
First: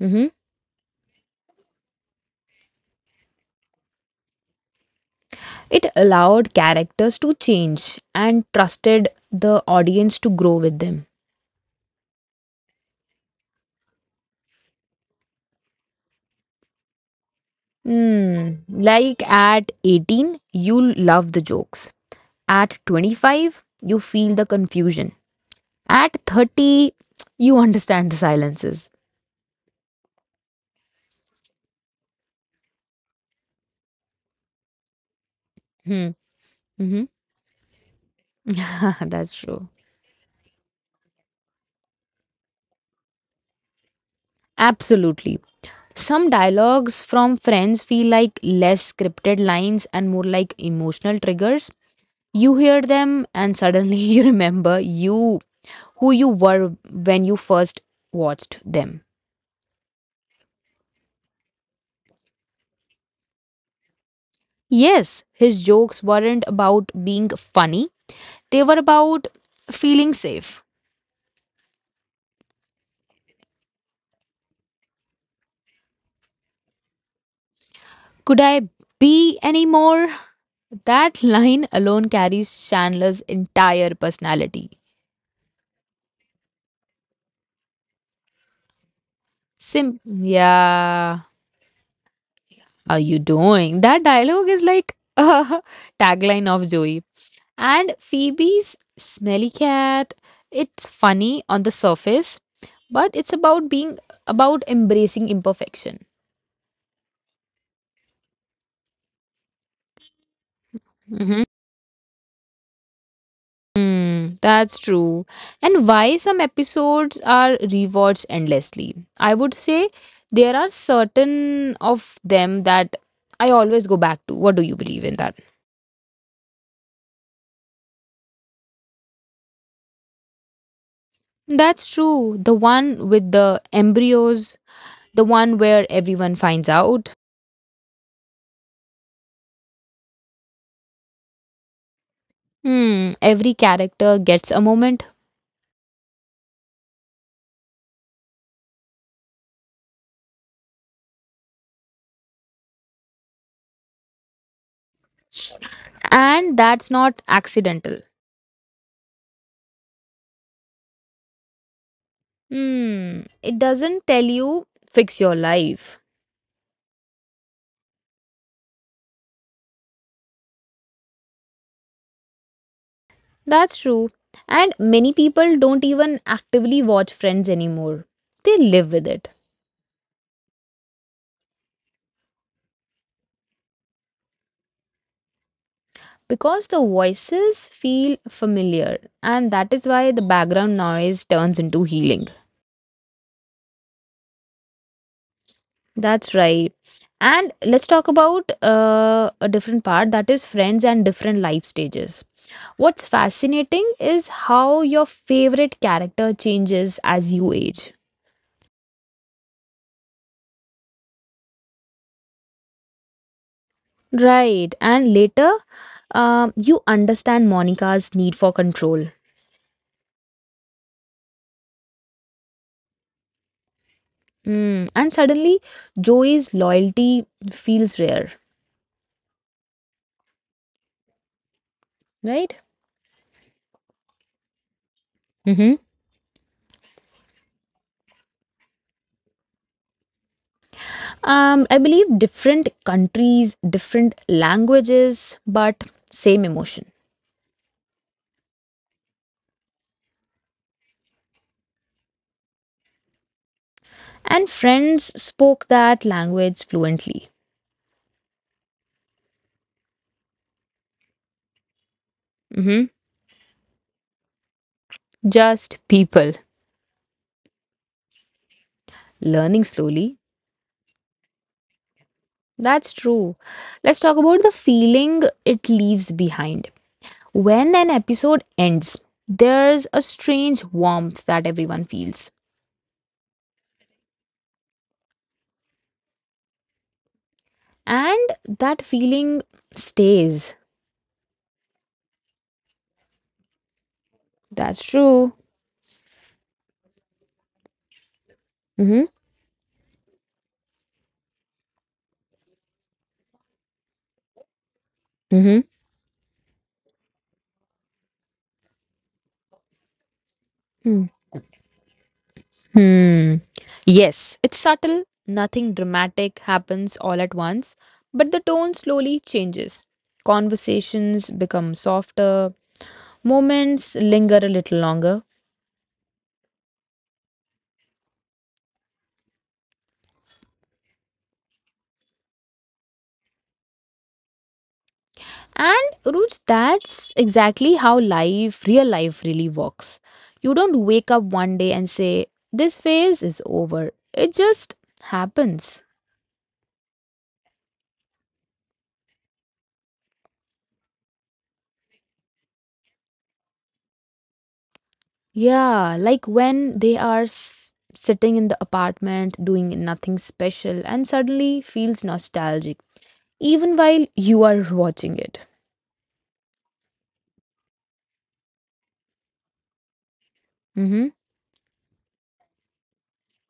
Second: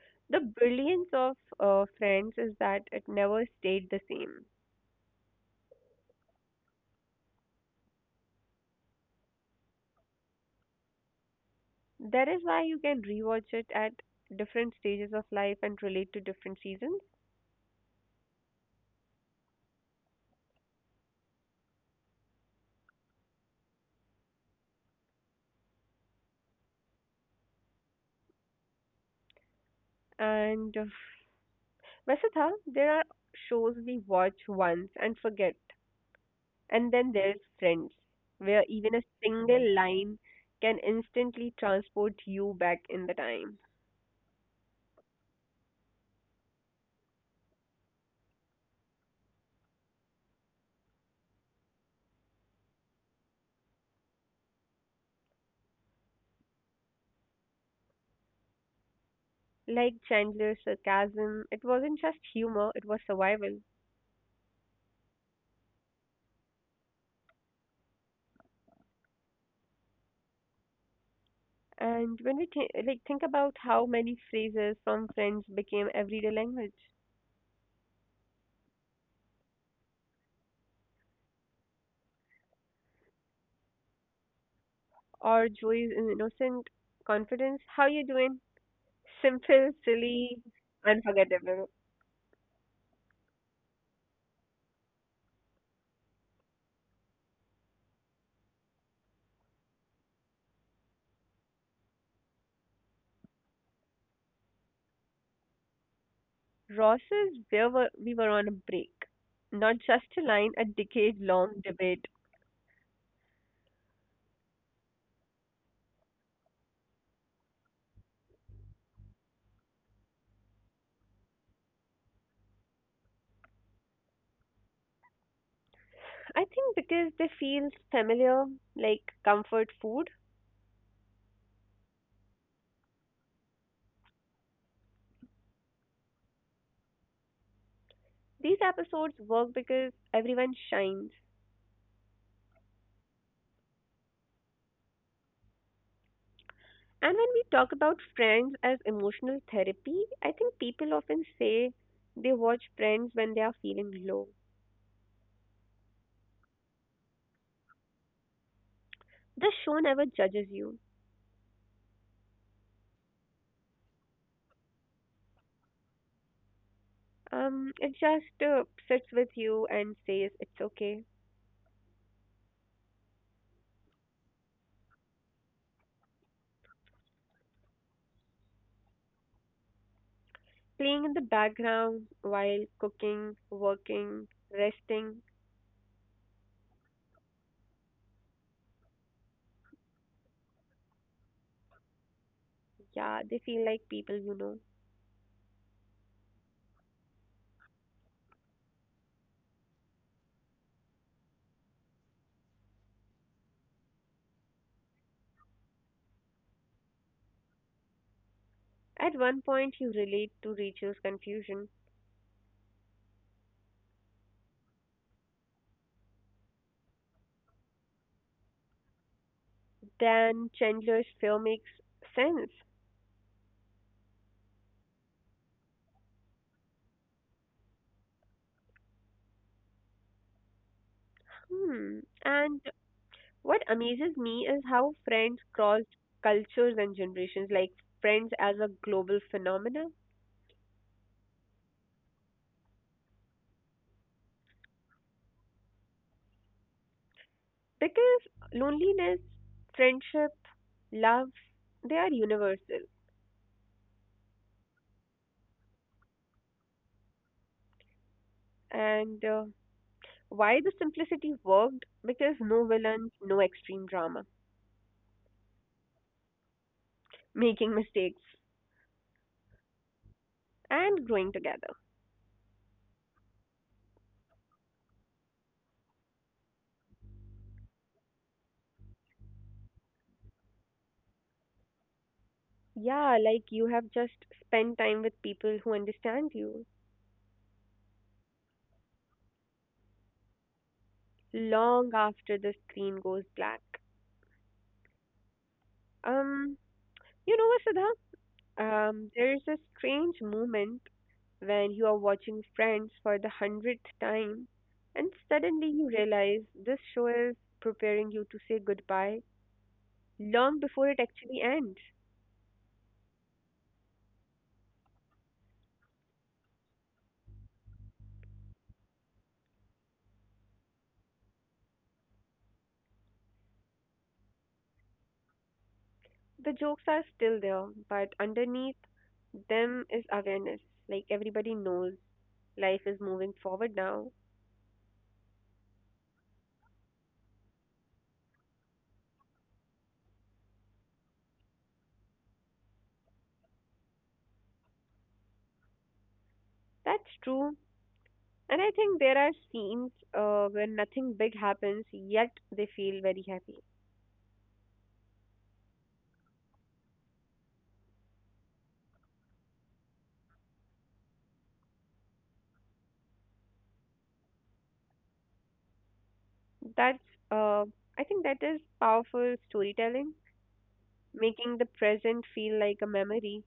[SPEAKER 2] Mhm.
[SPEAKER 1] The brilliance of Friends is that it never stayed the same.
[SPEAKER 2] It allowed characters to change and trusted the audience to grow with them.
[SPEAKER 1] That is why you can rewatch it at different stages of life and relate to different seasons.
[SPEAKER 2] Hmm. Like at 18, you love the jokes. At 25, you feel the confusion. At 30, you understand the silences.
[SPEAKER 1] And Vasudha, there are shows we watch once and forget.
[SPEAKER 2] Hmm.
[SPEAKER 1] And
[SPEAKER 2] Mhm.
[SPEAKER 1] then there's Friends, where even
[SPEAKER 2] *laughs*
[SPEAKER 1] a
[SPEAKER 2] That's
[SPEAKER 1] single
[SPEAKER 2] true.
[SPEAKER 1] line can instantly transport you back in the time.
[SPEAKER 2] Absolutely. Some dialogues from friends feel like less scripted lines and more like emotional triggers. You hear them and suddenly *laughs* you remember you who you were when you first watched them.
[SPEAKER 1] Like Chandler's sarcasm, it wasn't just humor, it was survival.
[SPEAKER 2] Yes, his jokes weren't about being funny, they were about feeling safe.
[SPEAKER 1] And when we think about how many phrases from Friends became everyday language,
[SPEAKER 2] Could I be any more? That line alone carries Chandler's entire personality.
[SPEAKER 1] or Joey's innocent confidence, "How you doing?" Simple,
[SPEAKER 2] Sim,
[SPEAKER 1] silly,
[SPEAKER 2] yeah.
[SPEAKER 1] unforgettable.
[SPEAKER 2] Are you doing that? Dialogue is like *laughs* a tagline of Joey. And Phoebe's smelly cat, it's funny on the surface, but it's about embracing imperfection.
[SPEAKER 1] Ross's "Where were we were on a break," not just a line, a
[SPEAKER 2] Mhm.
[SPEAKER 1] decade-long debate.
[SPEAKER 2] Mm, that's true. And why some episodes are rewatched endlessly? I would say there are certain of them that I always go back to. What do you believe in that?
[SPEAKER 1] I think because they feel familiar, like comfort food.
[SPEAKER 2] That's true. The one with the embryos, the one where everyone finds out.
[SPEAKER 1] These episodes work because everyone shines.
[SPEAKER 2] Hmm, every character gets a moment.
[SPEAKER 1] And when we talk about Friends as emotional therapy, I think people often say they watch Friends when they are feeling low.
[SPEAKER 2] And that's not accidental.
[SPEAKER 1] The show never judges you.
[SPEAKER 2] Hmm, it doesn't tell you fix your life.
[SPEAKER 1] It just sits with you and says it's okay.
[SPEAKER 2] That's true. And many people don't even actively watch Friends anymore. They live with it
[SPEAKER 1] Playing in the background while cooking, working, resting,
[SPEAKER 2] because the voices feel familiar, and that is why the background noise turns into healing.
[SPEAKER 1] yeah, they feel like people you know.
[SPEAKER 2] That's right. And let's talk about a different part that is friends and different life stages. What's fascinating is how your favorite character changes as you age.
[SPEAKER 1] At one point, you relate to Rachel's confusion.
[SPEAKER 2] Right. And later, you understand Monica's need for control.
[SPEAKER 1] Then Chandler's fear makes sense.
[SPEAKER 2] Mm. And suddenly, Joey's loyalty feels rare.
[SPEAKER 1] Hmm.
[SPEAKER 2] Right?
[SPEAKER 1] And What amazes me is how friends
[SPEAKER 2] Mm-hmm.
[SPEAKER 1] crossed cultures and generations, like friends as a global phenomenon.
[SPEAKER 2] I believe different countries, different languages, but same emotion.
[SPEAKER 1] Because loneliness, friendship, love, they are universal.
[SPEAKER 2] And friends spoke that language fluently.
[SPEAKER 1] And why the simplicity worked? Because no
[SPEAKER 2] Mhm.
[SPEAKER 1] villains, no extreme drama,
[SPEAKER 2] Just people
[SPEAKER 1] making mistakes,
[SPEAKER 2] learning slowly.
[SPEAKER 1] and growing together.
[SPEAKER 2] That's true. Let's talk about the feeling it leaves behind. When an episode ends, there's a strange warmth that everyone feels,
[SPEAKER 1] Yeah, like you have just spent time with people who understand you
[SPEAKER 2] and that feeling stays.
[SPEAKER 1] long after the screen goes black.
[SPEAKER 2] That's true.
[SPEAKER 1] Um, you know what, Siddha?
[SPEAKER 2] Mm-hmm.
[SPEAKER 1] There is a strange moment when you are watching Friends for the 100th time, and
[SPEAKER 2] Mm-hmm.
[SPEAKER 1] suddenly you realize this show is preparing you to say goodbye long
[SPEAKER 2] Mm-hmm.
[SPEAKER 1] before it actually ends.
[SPEAKER 2] Hmm. Yes, it's subtle. Nothing dramatic happens all at once, but the tone slowly changes. Conversations become softer, moments linger a little longer.
[SPEAKER 1] The jokes are still there, but underneath them is awareness. Like everybody knows life is moving forward now.
[SPEAKER 2] And Ruj, that's exactly how life, real life, really works. You don't wake up one day and say, this phase is over. It just happens.
[SPEAKER 1] That's true. And I think there are scenes where nothing big happens, yet they feel very happy.
[SPEAKER 2] Yeah, like when they are sitting in the apartment doing nothing special and suddenly feels nostalgic, even while you are watching it.
[SPEAKER 1] That's, uh, I think that is powerful storytelling,
[SPEAKER 2] Mm-hmm.
[SPEAKER 1] making the present feel like a memory.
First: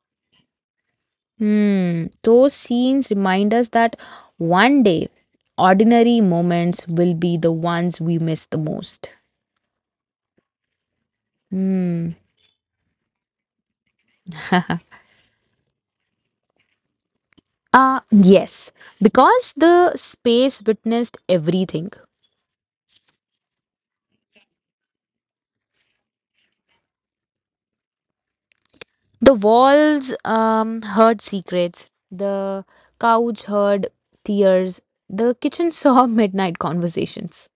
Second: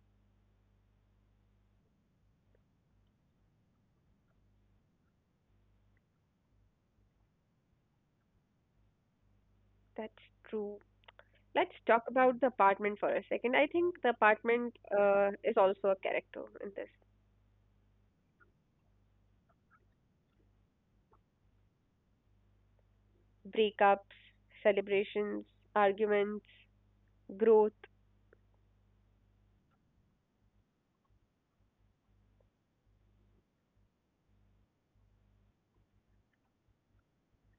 [SPEAKER 2] Hmm. Those scenes remind us that one day, ordinary moments will be the ones we miss the most.
[SPEAKER 1] That's true. Let's talk
[SPEAKER 2] Hmm.
[SPEAKER 1] about the apartment for a second. I think the
[SPEAKER 2] *laughs*
[SPEAKER 1] apartment is also a character in this.
[SPEAKER 2] Ah, yes, because the space witnessed everything.
[SPEAKER 1] Breakups, celebrations, arguments, growth.
[SPEAKER 2] The walls heard secrets, the couch heard tears, the kitchen *laughs* saw midnight conversations.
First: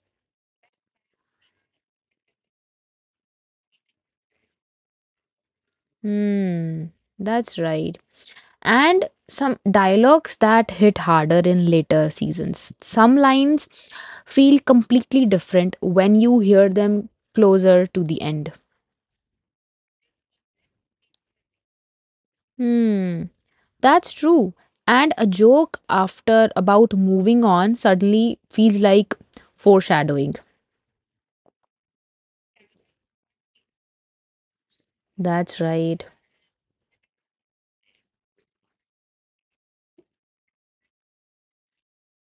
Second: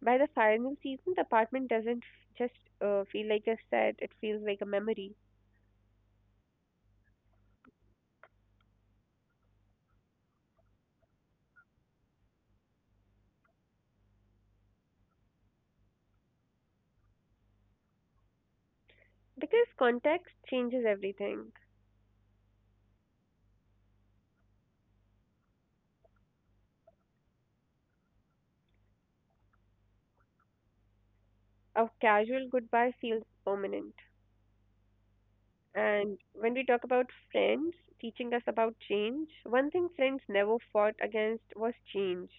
[SPEAKER 1] By the final season, the apartment doesn't just feel like a set, it feels like a memory.
[SPEAKER 2] Hmm, that's right. And some dialogues that hit harder in later seasons. Some lines feel completely different when you hear them closer to the end.
[SPEAKER 1] Because context changes everything.
[SPEAKER 2] Hmm, that's true. And a joke after about moving on suddenly feels like foreshadowing.
[SPEAKER 1] A casual goodbye feels permanent.
[SPEAKER 2] That's right.
[SPEAKER 1] And when we talk about friends teaching us about change, one thing friends never fought against was change.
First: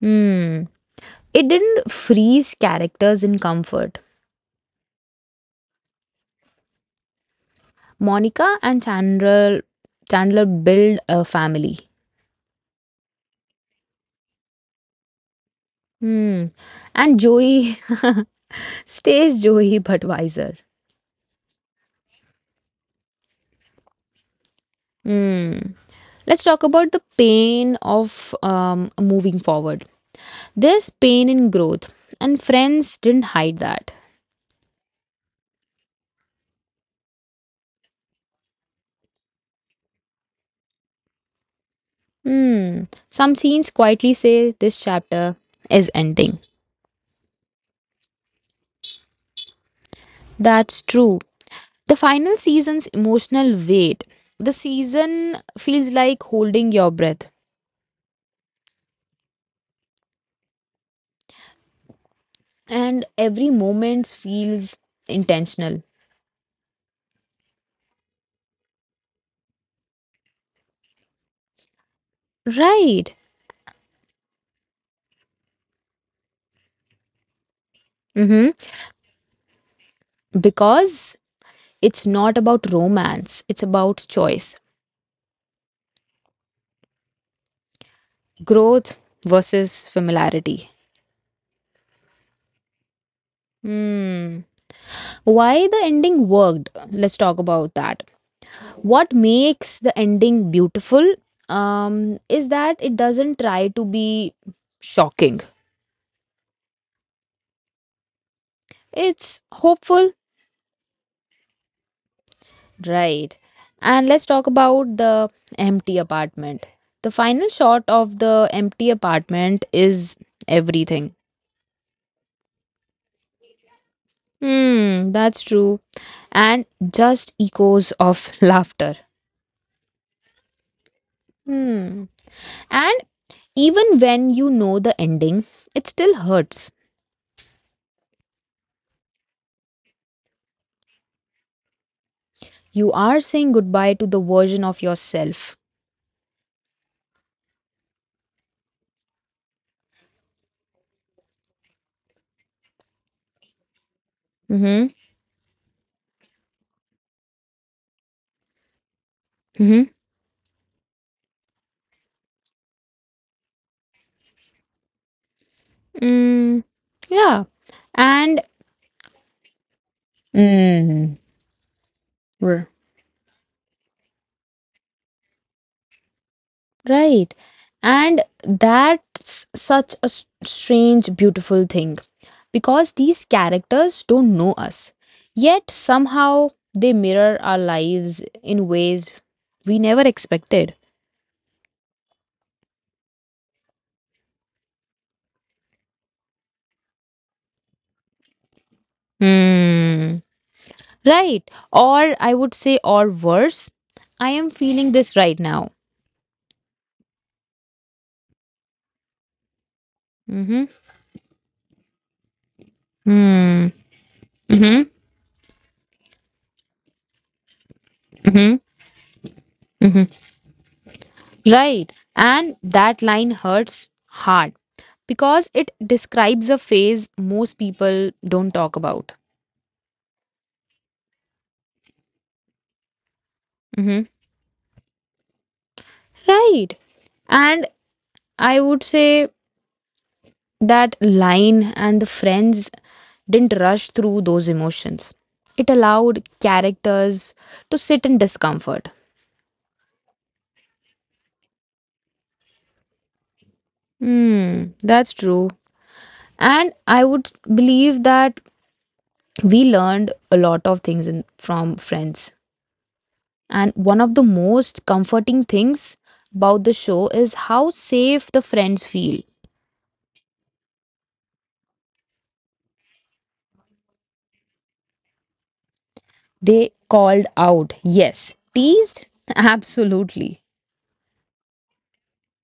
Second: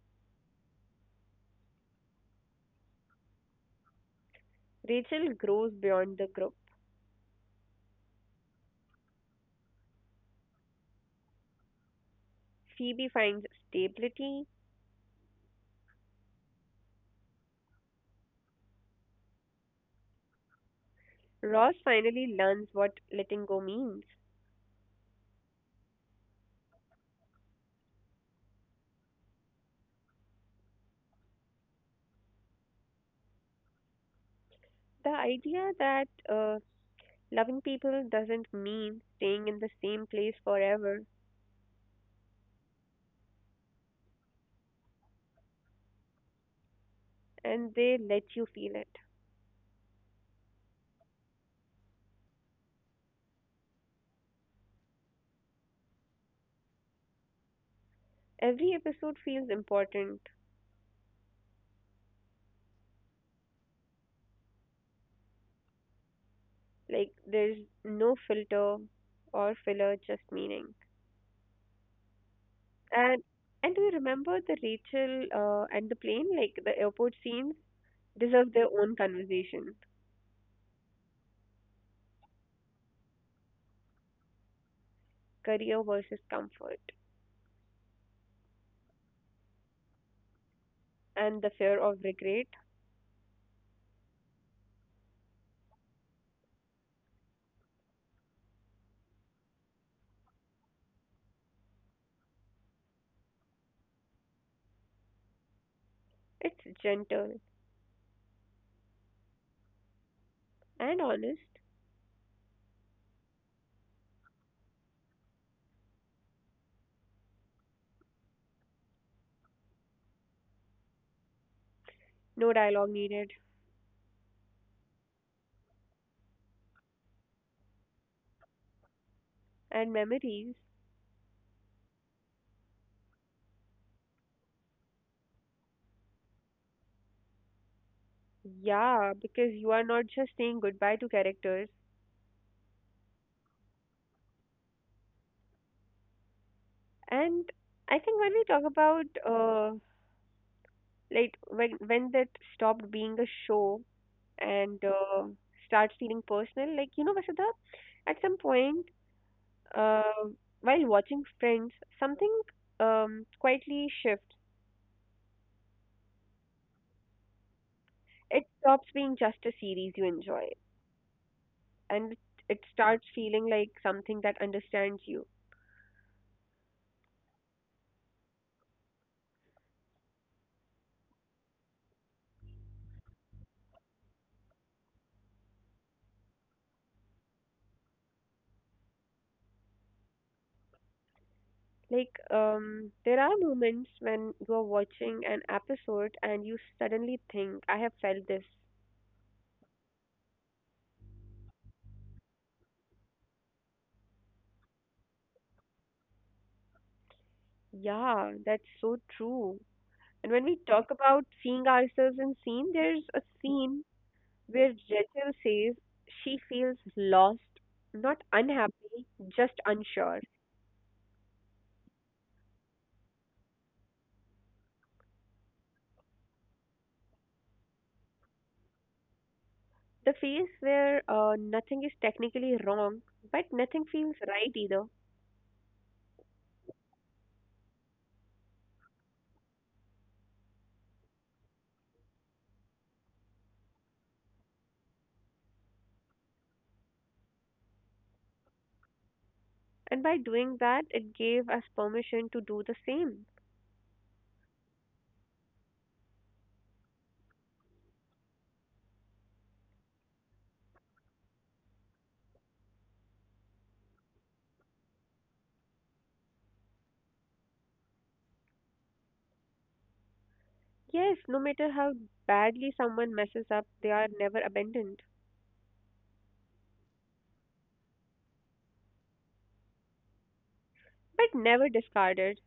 [SPEAKER 2] Hmm. It didn't freeze characters in comfort.
[SPEAKER 1] Rachel grows beyond the group.
[SPEAKER 2] Monica and Chandler build a family.
[SPEAKER 1] Phoebe finds stability.
[SPEAKER 2] Hmm. And Joey *laughs* stays Joey but wiser.
[SPEAKER 1] Ross finally learns what letting go means.
[SPEAKER 2] Hmm. Let's talk about the pain of moving forward. There's pain in growth, and friends didn't hide that.
[SPEAKER 1] The idea that loving people doesn't mean staying in the same place forever,
[SPEAKER 2] Hmm. Some scenes quietly say this chapter is ending.
[SPEAKER 1] and they let you feel it.
[SPEAKER 2] That's true. The final season's emotional weight. The season feels like holding your breath,
[SPEAKER 1] Every episode feels important.
[SPEAKER 2] and every moment feels intentional.
[SPEAKER 1] Like there's no filter or filler, just meaning.
[SPEAKER 2] Right.
[SPEAKER 1] And and do you remember the Rachel and the plane? Like the airport scenes
[SPEAKER 2] Hmm.
[SPEAKER 1] deserve their own conversation.
[SPEAKER 2] Because it's not about romance, it's about choice,
[SPEAKER 1] Career versus comfort
[SPEAKER 2] growth versus familiarity.
[SPEAKER 1] and the fear of regret.
[SPEAKER 2] Hmm. Why the ending worked? Let's talk about that. What makes the ending beautiful is that it doesn't try to be shocking.
[SPEAKER 1] It's gentle
[SPEAKER 2] It's hopeful.
[SPEAKER 1] and honest.
[SPEAKER 2] Right. And let's talk about the empty apartment. The final shot of the empty apartment is everything.
[SPEAKER 1] No dialogue needed.
[SPEAKER 2] Hmm, that's true. And just echoes of *laughs* laughter.
[SPEAKER 1] And memories.
[SPEAKER 2] Hmm. And even when you know the ending, it still hurts.
[SPEAKER 1] Yeah, because you are not just saying goodbye to characters.
[SPEAKER 2] You are saying goodbye to the version of yourself.
[SPEAKER 1] And I think when we talk about like when that stopped being a show and
[SPEAKER 2] Mm-hmm.
[SPEAKER 1] starts feeling personal, like you know, Vasudha, at some point
[SPEAKER 2] Mm-hmm.
[SPEAKER 1] Uh, while watching Friends, something quietly shifts.
[SPEAKER 2] Mm. Yeah. And
[SPEAKER 1] It stops being just a series you enjoy,
[SPEAKER 2] mm.
[SPEAKER 1] and it
[SPEAKER 2] R-
[SPEAKER 1] starts feeling like something that understands you.
[SPEAKER 2] Right. And that's such a strange, beautiful thing because these characters don't know us. Yet somehow they mirror our lives in ways we never expected.
[SPEAKER 1] Like, there are moments when you are watching an episode and you suddenly think, I have felt this.
[SPEAKER 2] Hmm. Right. Or I would say, or worse, I am feeling this right now.
[SPEAKER 1] Yeah, that's so true. And when we
[SPEAKER 2] Mm-hmm.
[SPEAKER 1] talk about seeing ourselves in scene, there's a
[SPEAKER 2] Hmm.
[SPEAKER 1] scene where
[SPEAKER 2] Mm-hmm.
[SPEAKER 1] Rachel says she feels lost, not
[SPEAKER 2] Mm-hmm.
[SPEAKER 1] unhappy, just unsure.
[SPEAKER 2] Right. And that line hurts hard because it describes a phase most people don't talk about.
[SPEAKER 1] The phase where nothing is technically wrong, but nothing
[SPEAKER 2] Hmm.
[SPEAKER 1] feels right either.
[SPEAKER 2] Right. And I would say that line and the friends didn't rush through those emotions. It allowed characters to sit in discomfort.
[SPEAKER 1] And by doing that, it gave us permission to do the same.
[SPEAKER 2] Hmm, that's true. And I would believe that we learned a lot of things in, from friends. And one of the most comforting things about the show is how safe the friends feel.
[SPEAKER 1] Yes, no matter how badly someone messes up, they are never abandoned,
[SPEAKER 2] They called out, yes. Teased? *laughs* Absolutely.
[SPEAKER 1] but never discarded.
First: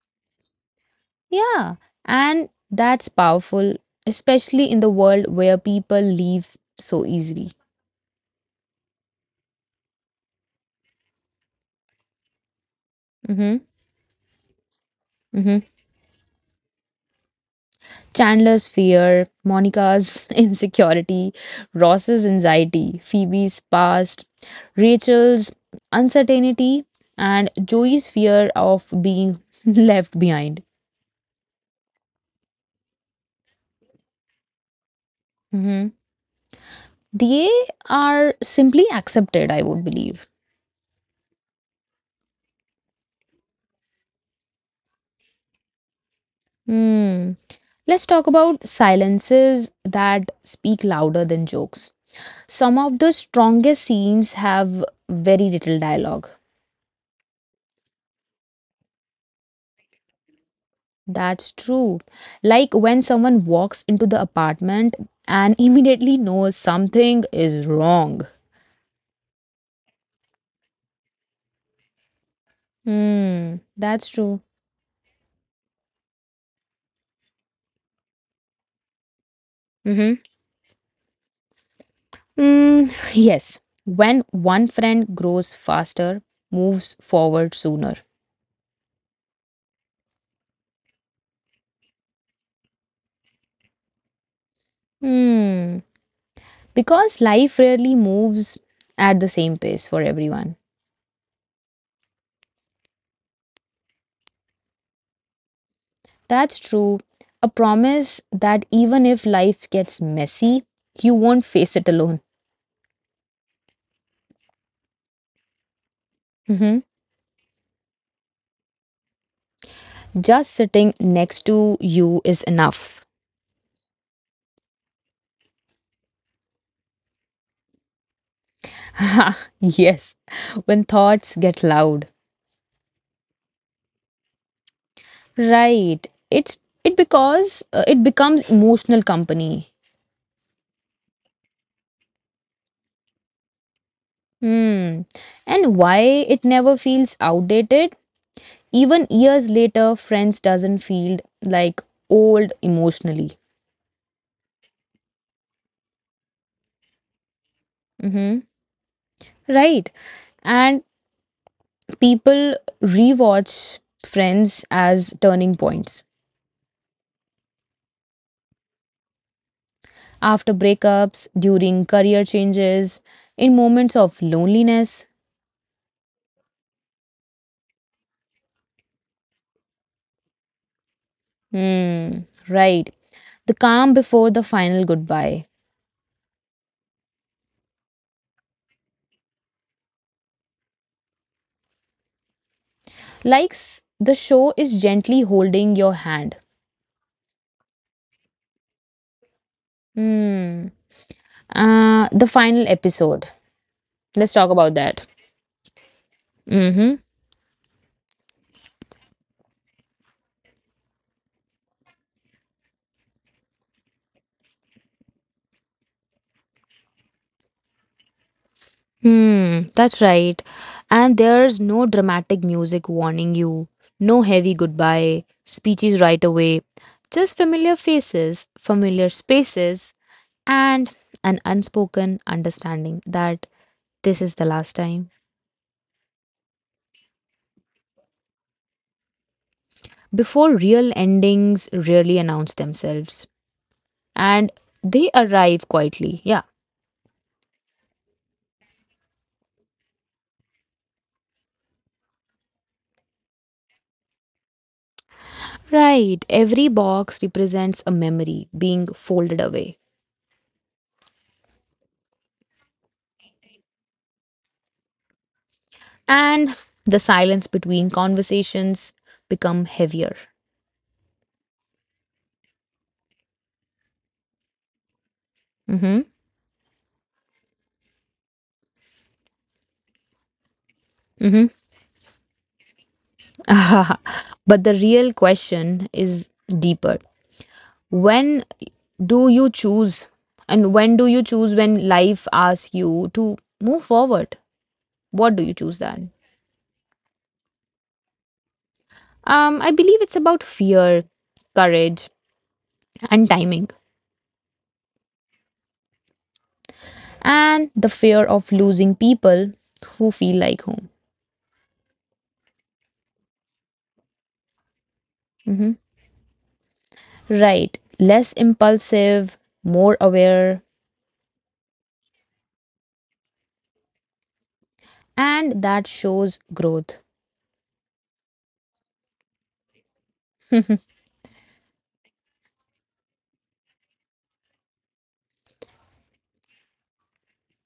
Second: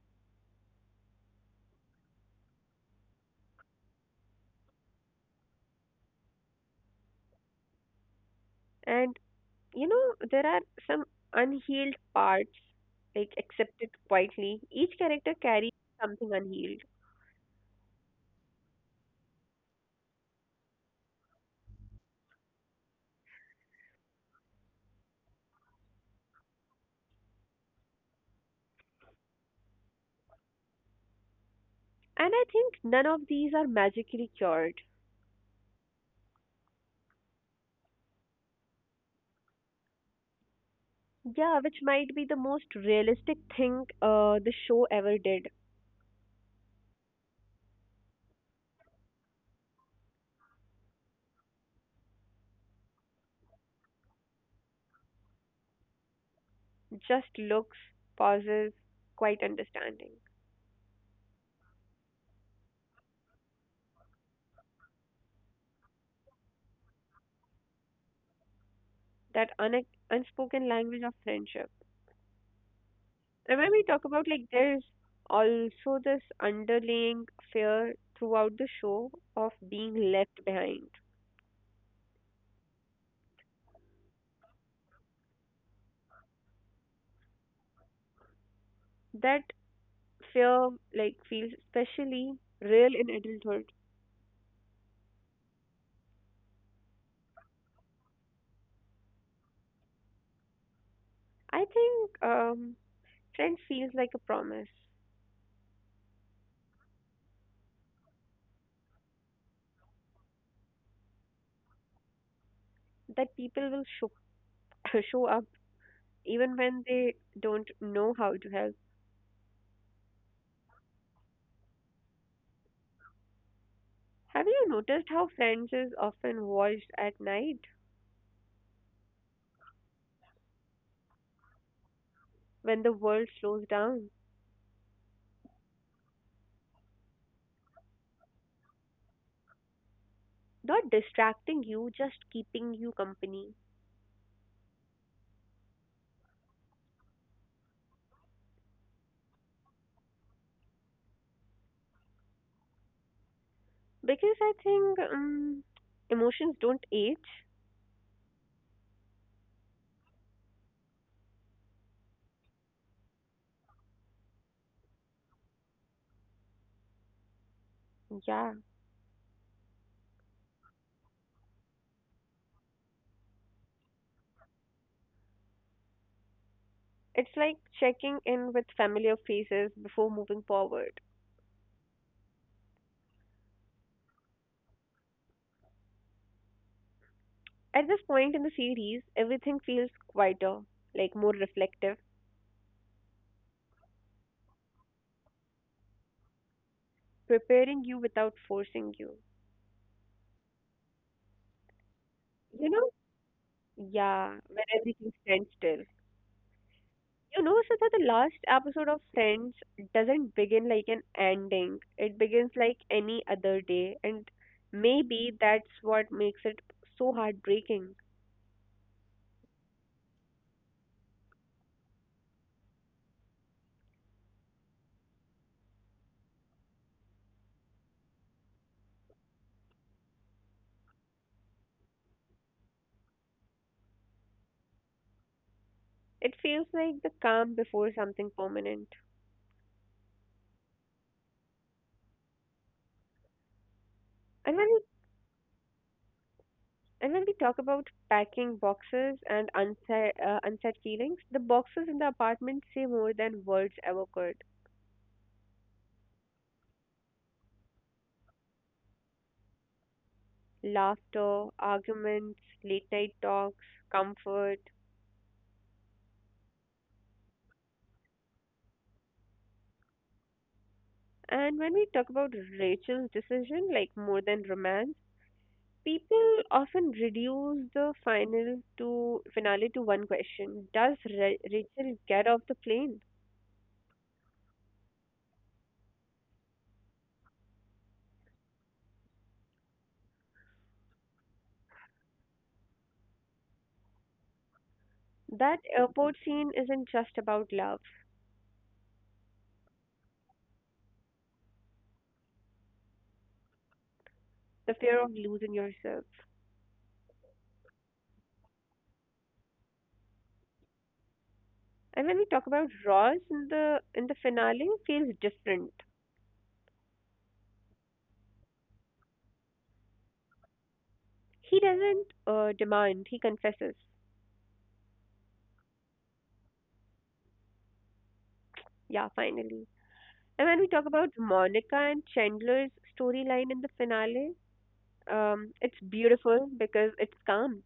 [SPEAKER 2] Yeah. And that's powerful, especially in the world where people leave so easily.
[SPEAKER 1] And you know, there are some unhealed parts, like
[SPEAKER 2] Mm-hmm.
[SPEAKER 1] accepted quietly. Each character
[SPEAKER 2] Mm-hmm.
[SPEAKER 1] carries something unhealed.
[SPEAKER 2] Chandler's fear, Monica's *laughs* insecurity, Ross's anxiety, Phoebe's past, Rachel's uncertainty, and Joey's fear of being *laughs* left behind.
[SPEAKER 1] And I think none of these are magically cured.
[SPEAKER 2] Mhm. They are simply accepted, I would believe.
[SPEAKER 1] Yeah, which might be the most realistic thing the show ever did.
[SPEAKER 2] Hmm. Let's talk about silences that speak louder than jokes. Some of the strongest scenes have very little dialogue.
[SPEAKER 1] Just looks, pauses, quite understanding.
[SPEAKER 2] That's true. Like when someone walks into the apartment and *laughs* immediately knows something is wrong.
[SPEAKER 1] That unspoken language of friendship.
[SPEAKER 2] Hmm,
[SPEAKER 1] And when we talk
[SPEAKER 2] that's
[SPEAKER 1] about
[SPEAKER 2] true.
[SPEAKER 1] like there's also this underlying fear throughout the show of being
[SPEAKER 2] Mm-hmm.
[SPEAKER 1] left behind.
[SPEAKER 2] Mm, *sighs* yes. When one friend grows faster, moves forward sooner.
[SPEAKER 1] That fear like feels especially real in adulthood.
[SPEAKER 2] Hmm. Because life rarely moves at the same pace for everyone.
[SPEAKER 1] I think friends feels like a promise
[SPEAKER 2] That's true. A promise that even if life gets messy, you won't face it alone.
[SPEAKER 1] that people will show, *laughs* show up even when they don't know how to help.
[SPEAKER 2] Just sitting next to you is enough. *laughs*
[SPEAKER 1] Have you noticed how Friends is often watched at night
[SPEAKER 2] Yes, when thoughts get loud.
[SPEAKER 1] when the world slows down?
[SPEAKER 2] Right. It's it because it becomes emotional company.
[SPEAKER 1] Not distracting you, just keeping you company.
[SPEAKER 2] Hmm. And why it never feels outdated? Even years later, friends doesn't feel like old emotionally.
[SPEAKER 1] Because I think emotions don't age.
[SPEAKER 2] Mm-hmm. Right. And people rewatch friends as turning points.
[SPEAKER 1] Yeah.
[SPEAKER 2] After breakups, during career changes, in moments of loneliness.
[SPEAKER 1] It's like checking in with familiar faces before moving forward.
[SPEAKER 2] Hmm, right. The calm before the final goodbye.
[SPEAKER 1] At this point in the series, everything feels quieter, like more reflective,
[SPEAKER 2] Like the show is gently holding your hand.
[SPEAKER 1] preparing you without forcing you.
[SPEAKER 2] Hmm. The final
[SPEAKER 1] You know
[SPEAKER 2] episode.
[SPEAKER 1] Yeah,
[SPEAKER 2] Let's talk
[SPEAKER 1] when
[SPEAKER 2] about that.
[SPEAKER 1] everything stands still.
[SPEAKER 2] Mm-hmm.
[SPEAKER 1] You know, so that the last episode of Friends doesn't begin like an ending. It begins like any other day, and maybe that's what makes it so heartbreaking.
[SPEAKER 2] Hmm, that's right. And there's no dramatic music warning you, no heavy goodbye, speeches right away, just familiar faces, familiar spaces, and an unspoken understanding that this is the last time.
[SPEAKER 1] It feels like the calm before something permanent.
[SPEAKER 2] Before real endings really announce themselves, and
[SPEAKER 1] And when we
[SPEAKER 2] they arrive quietly. Yeah,
[SPEAKER 1] and when we talk about packing boxes and unsaid feelings, the boxes in the apartment say more than words ever could.
[SPEAKER 2] right. Every box represents a memory being folded away,
[SPEAKER 1] Laughter, arguments, late night talks, comfort.
[SPEAKER 2] and the silence between conversations become heavier.
[SPEAKER 1] And when we talk about Rachel's decision, like more than romance,
[SPEAKER 2] Mm-hmm.
[SPEAKER 1] people often reduce the finale to one question: does Rachel get off the plane?
[SPEAKER 2] Mm-hmm. *laughs* But the real question is deeper. When do you choose and when do you choose, when life asks you to move forward, what do you
[SPEAKER 1] That
[SPEAKER 2] choose then?
[SPEAKER 1] airport scene isn't just about love,
[SPEAKER 2] I believe it's about fear, courage, and timing
[SPEAKER 1] the fear of losing yourself.
[SPEAKER 2] and the fear of losing people who feel like home.
[SPEAKER 1] And when we talk about Ross in the finale, feels
[SPEAKER 2] Mhm.
[SPEAKER 1] different.
[SPEAKER 2] Right, less impulsive, more aware.
[SPEAKER 1] He doesn't demand; he confesses.
[SPEAKER 2] And that shows growth.
[SPEAKER 1] Yeah, finally. And when we talk about Monica and Chandler's storyline in the finale, it's beautiful because it's calm,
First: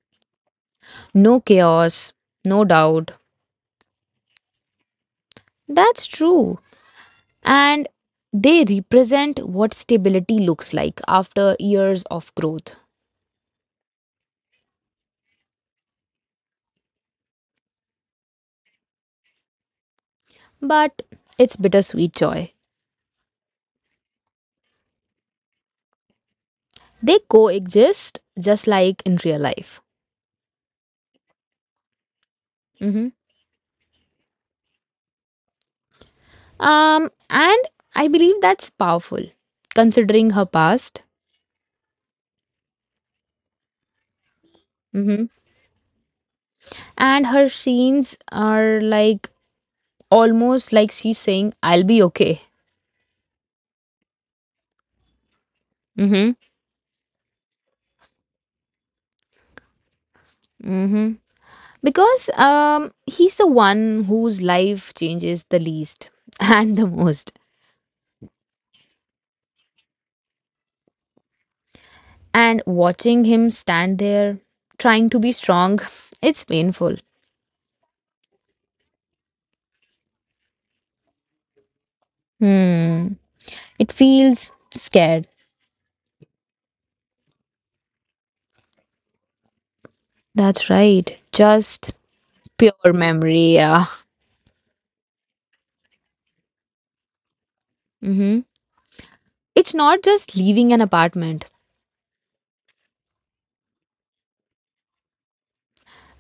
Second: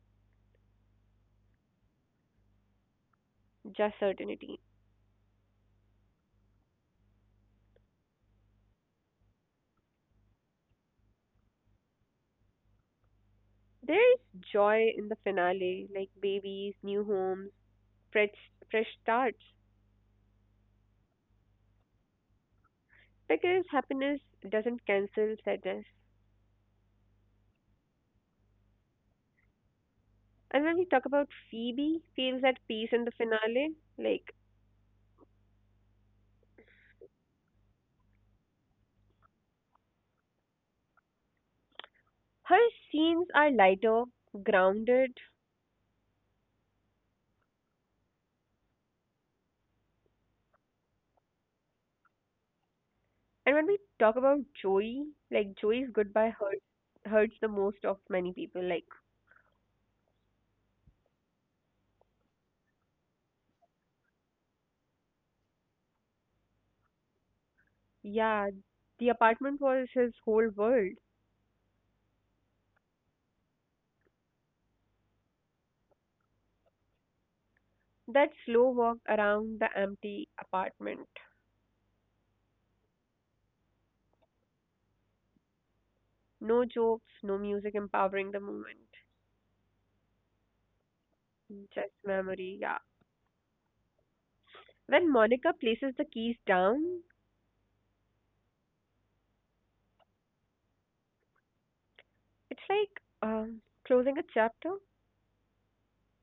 [SPEAKER 2] No chaos, no doubt.
[SPEAKER 1] just certainty.
[SPEAKER 2] That's true. And they represent what stability looks like after years of growth.
[SPEAKER 1] There's joy in the finale, like babies, new homes, fresh, fresh starts,
[SPEAKER 2] But it's bittersweet joy.
[SPEAKER 1] because happiness doesn't cancel sadness.
[SPEAKER 2] They coexist just like in real life.
[SPEAKER 1] And when we talk about Phoebe, feels at peace
[SPEAKER 2] Mhm.
[SPEAKER 1] in the finale. Like
[SPEAKER 2] And I believe that's powerful considering her past.
[SPEAKER 1] her scenes are lighter, grounded.
[SPEAKER 2] Mhm. And her scenes are like almost like she's saying, I'll be okay.
[SPEAKER 1] And when we talk about Joey, like Joey's
[SPEAKER 2] Hmm.
[SPEAKER 1] goodbye hurts the most of many people. Like
[SPEAKER 2] Hmm. Because he's the one whose life changes the least *laughs* and the most.
[SPEAKER 1] yeah, the apartment was his whole world.
[SPEAKER 2] And watching him stand there trying to be strong, it's painful.
[SPEAKER 1] That slow walk around the empty apartment.
[SPEAKER 2] Hmm. It feels scared.
[SPEAKER 1] No jokes, no music empowering the moment.
[SPEAKER 2] That's right.
[SPEAKER 1] Just
[SPEAKER 2] Just
[SPEAKER 1] memory, yeah.
[SPEAKER 2] pure memory, yeah.
[SPEAKER 1] When Monica places the keys down,
[SPEAKER 2] Mm-hmm. It's not just leaving an apartment,
[SPEAKER 1] it's like um, closing a chapter.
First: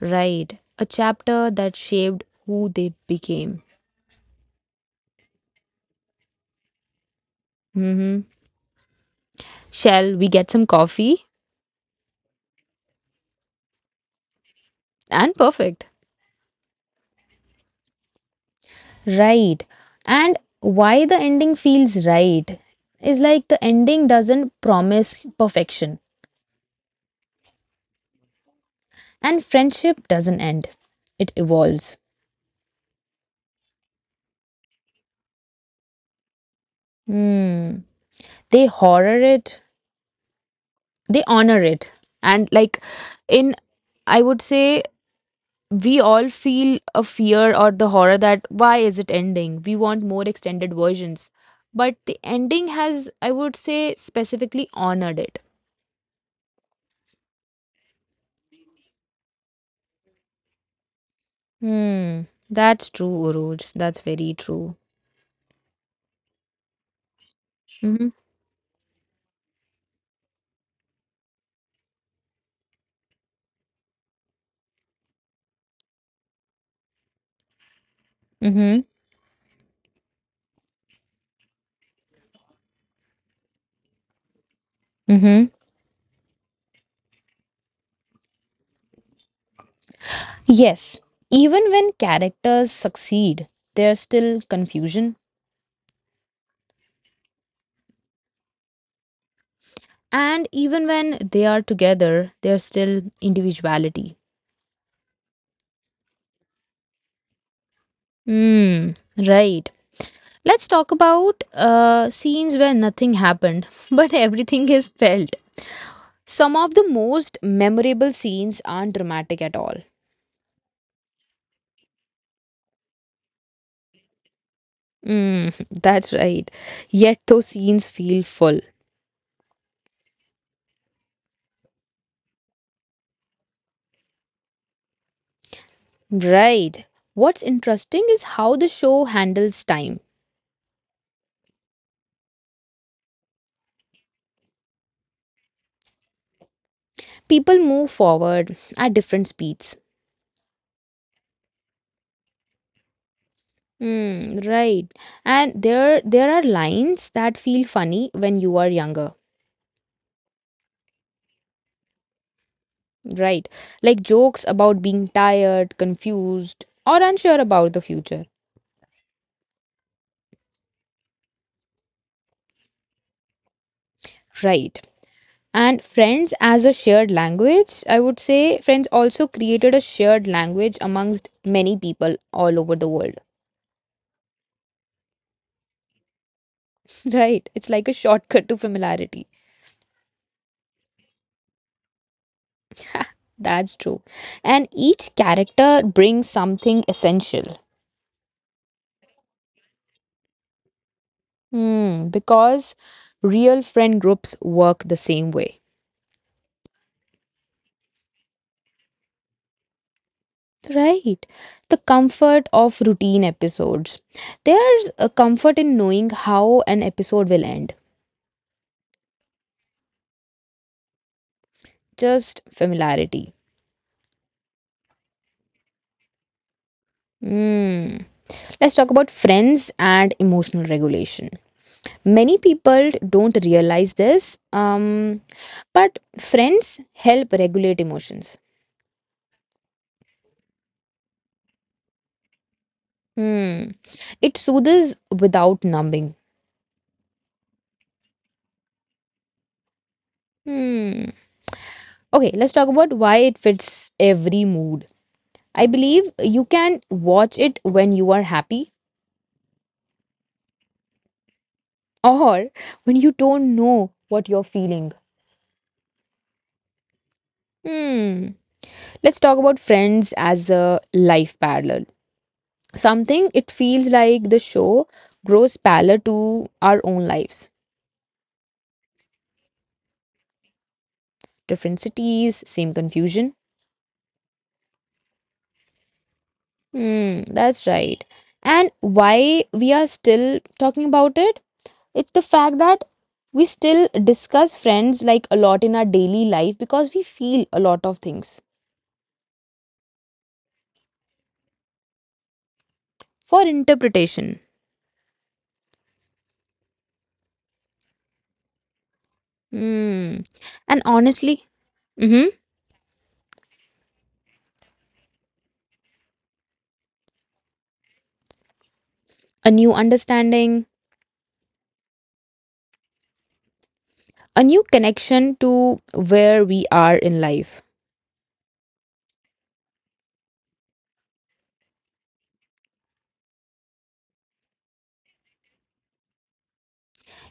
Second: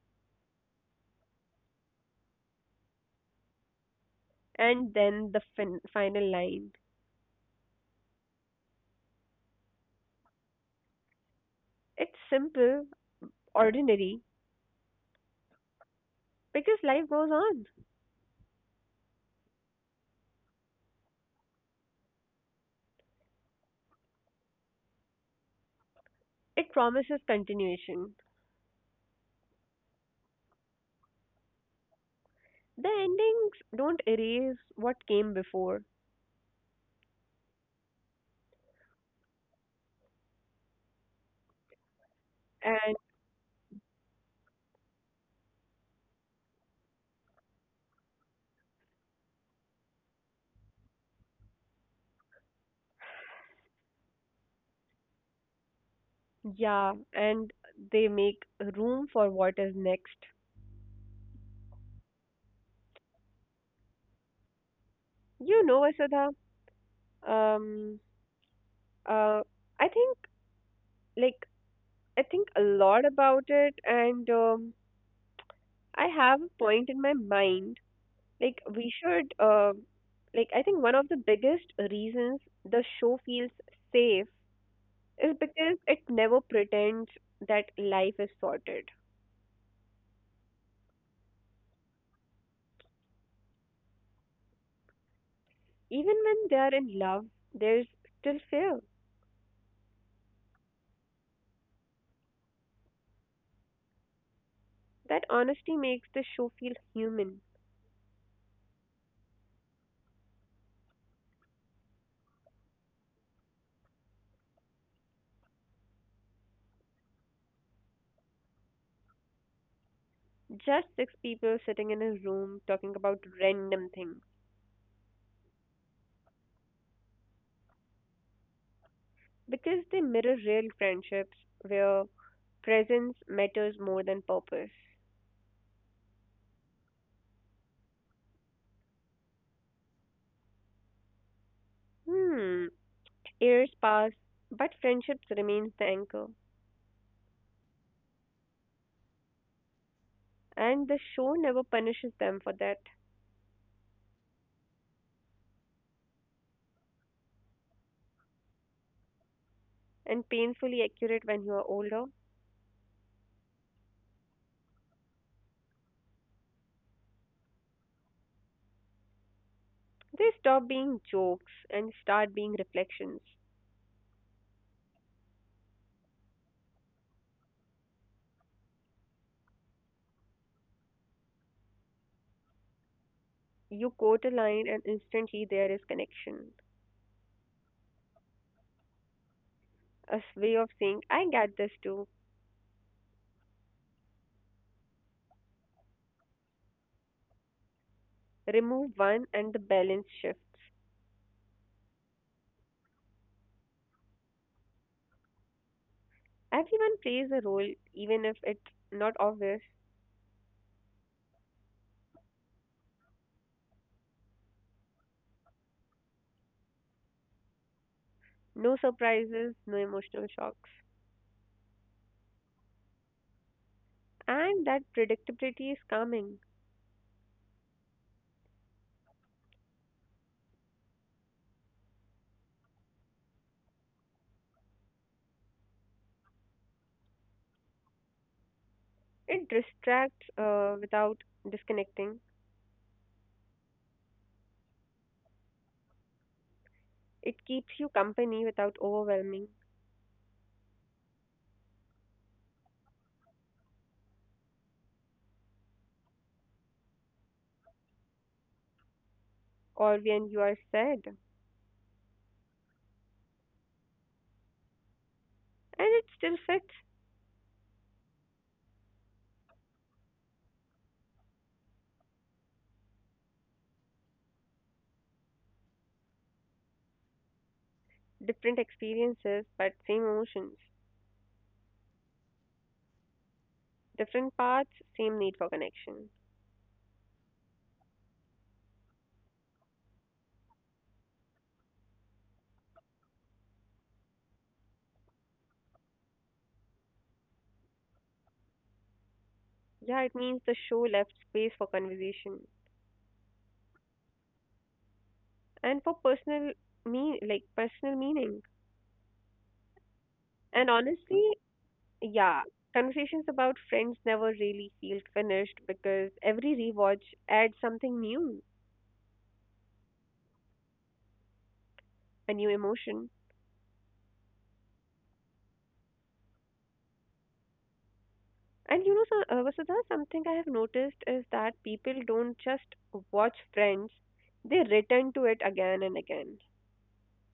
[SPEAKER 2] right? A chapter that shaped who they became.
[SPEAKER 1] And then the final line.
[SPEAKER 2] Mm-hmm. Shall we get some coffee?
[SPEAKER 1] It's simple, ordinary,
[SPEAKER 2] And perfect.
[SPEAKER 1] because life goes on.
[SPEAKER 2] Right. And why the ending feels right is like the ending doesn't promise perfection.
[SPEAKER 1] It promises continuation.
[SPEAKER 2] And friendship doesn't end, it evolves.
[SPEAKER 1] The endings don't erase what came before.
[SPEAKER 2] Hmm. They horror it, they honor it. And like
[SPEAKER 1] And,
[SPEAKER 2] in, I would say, we all feel a fear or the horror that why is it ending? We want more extended versions. But the ending has, I would say, specifically honored it.
[SPEAKER 1] yeah, and they make room for what is next.
[SPEAKER 2] Hmm. That's true, Uruj. That's very true.
[SPEAKER 1] You know, Vasudha, Um,
[SPEAKER 2] Mm-hmm.
[SPEAKER 1] uh, I think like I think a lot about it, and I have a point in my mind. Like
[SPEAKER 2] Mm-hmm.
[SPEAKER 1] we should, like I think one of the biggest reasons the show feels safe is
[SPEAKER 2] Mm-hmm.
[SPEAKER 1] because it never pretends that life is sorted.
[SPEAKER 2] Yes. Even when characters succeed, there's still confusion.
[SPEAKER 1] Even when they are in love, there's still fear.
[SPEAKER 2] And even when they are together, there's still individuality.
[SPEAKER 1] That honesty makes the show feel human.
[SPEAKER 2] Hmm, right. Let's talk about scenes where nothing happened, *laughs* but everything is felt. Some of the most memorable scenes aren't dramatic at all.
[SPEAKER 1] Just six people sitting in a room talking about random things
[SPEAKER 2] Mm, *laughs* that's right. Yet those scenes feel full.
[SPEAKER 1] because they mirror real friendships where presence matters more than purpose.
[SPEAKER 2] Right. What's interesting is how the show handles time.
[SPEAKER 1] Hmm, years pass, but friendships remains the anchor,
[SPEAKER 2] People move forward at different speeds.
[SPEAKER 1] and the show never punishes them for that.
[SPEAKER 2] Mm, right. And there are lines that feel funny when you are younger,
[SPEAKER 1] And painfully accurate when you are older,
[SPEAKER 2] right? Like jokes about being tired, confused, or unsure about the future.
[SPEAKER 1] they stop being jokes and start being reflections.
[SPEAKER 2] Right. And friends as a shared language, I would say friends also created a shared language amongst many people all over the world.
[SPEAKER 1] You quote a line, and instantly there is connection.
[SPEAKER 2] *laughs* Right. It's like a shortcut to familiarity.
[SPEAKER 1] A way of saying, I get this too.
[SPEAKER 2] That's true. And each character brings something essential.
[SPEAKER 1] Remove one, and the balance shifts.
[SPEAKER 2] Hmm, because real friend groups work the same way.
[SPEAKER 1] Everyone plays a role, even if it's not obvious.
[SPEAKER 2] Right. The comfort of routine episodes. There's a comfort in knowing how an episode will end.
[SPEAKER 1] No surprises, no emotional shocks.
[SPEAKER 2] Just familiarity.
[SPEAKER 1] And that predictability is calming.
[SPEAKER 2] Hmm. Let's talk about friends and emotional regulation. Many people don't realize this, but friends help regulate emotions.
[SPEAKER 1] It distracts without disconnecting.
[SPEAKER 2] Hmm. It soothes without numbing.
[SPEAKER 1] It keeps you company without overwhelming
[SPEAKER 2] Hmm. Okay, let's talk about why it fits every mood. I believe you can watch it when you are happy
[SPEAKER 1] or when you are sad. And
[SPEAKER 2] or when you don't know what you're feeling.
[SPEAKER 1] it still fits
[SPEAKER 2] Hmm. Let's talk about friends as a life parallel. Something it feels like the show grows parallel to our own lives.
[SPEAKER 1] different experiences but same emotions.
[SPEAKER 2] Different cities, same confusion.
[SPEAKER 1] Different paths, same need for connection.
[SPEAKER 2] Hmm, that's right. And why we are still talking about it? It's the fact that we still discuss friends like a lot in our daily life because we feel a lot of things
[SPEAKER 1] Yeah, it means the show left space for conversation
[SPEAKER 2] for interpretation.
[SPEAKER 1] and for personal me like personal meaning.
[SPEAKER 2] Hmm.
[SPEAKER 1] And
[SPEAKER 2] And
[SPEAKER 1] honestly,
[SPEAKER 2] honestly, hmm,
[SPEAKER 1] yeah, conversations about friends never really feel finished because every rewatch adds something new,
[SPEAKER 2] a new understanding,
[SPEAKER 1] a new emotion.
[SPEAKER 2] a new connection to where we are in life.
[SPEAKER 1] And you know, so, Vasudha, something I have noticed is that people don't just watch Friends, they return to it again and again.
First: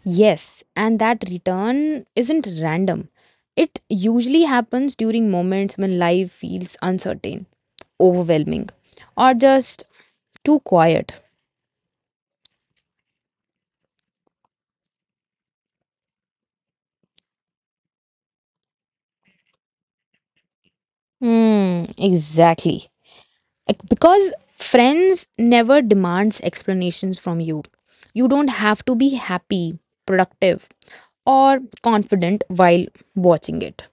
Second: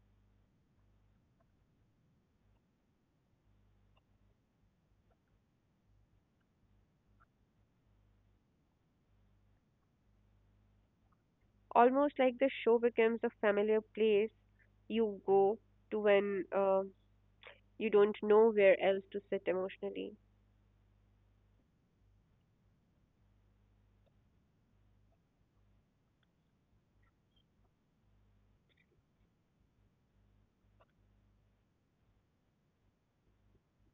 [SPEAKER 2] Yes, and that return isn't random. It usually happens during moments when life feels uncertain, overwhelming, or just too quiet.
[SPEAKER 1] Almost like the show becomes a familiar place you go to when you don't know where else to sit emotionally.
[SPEAKER 2] Hmm, exactly. Like, because friends never demands explanations from you, you don't have to be happy, productive, or confident while watching it.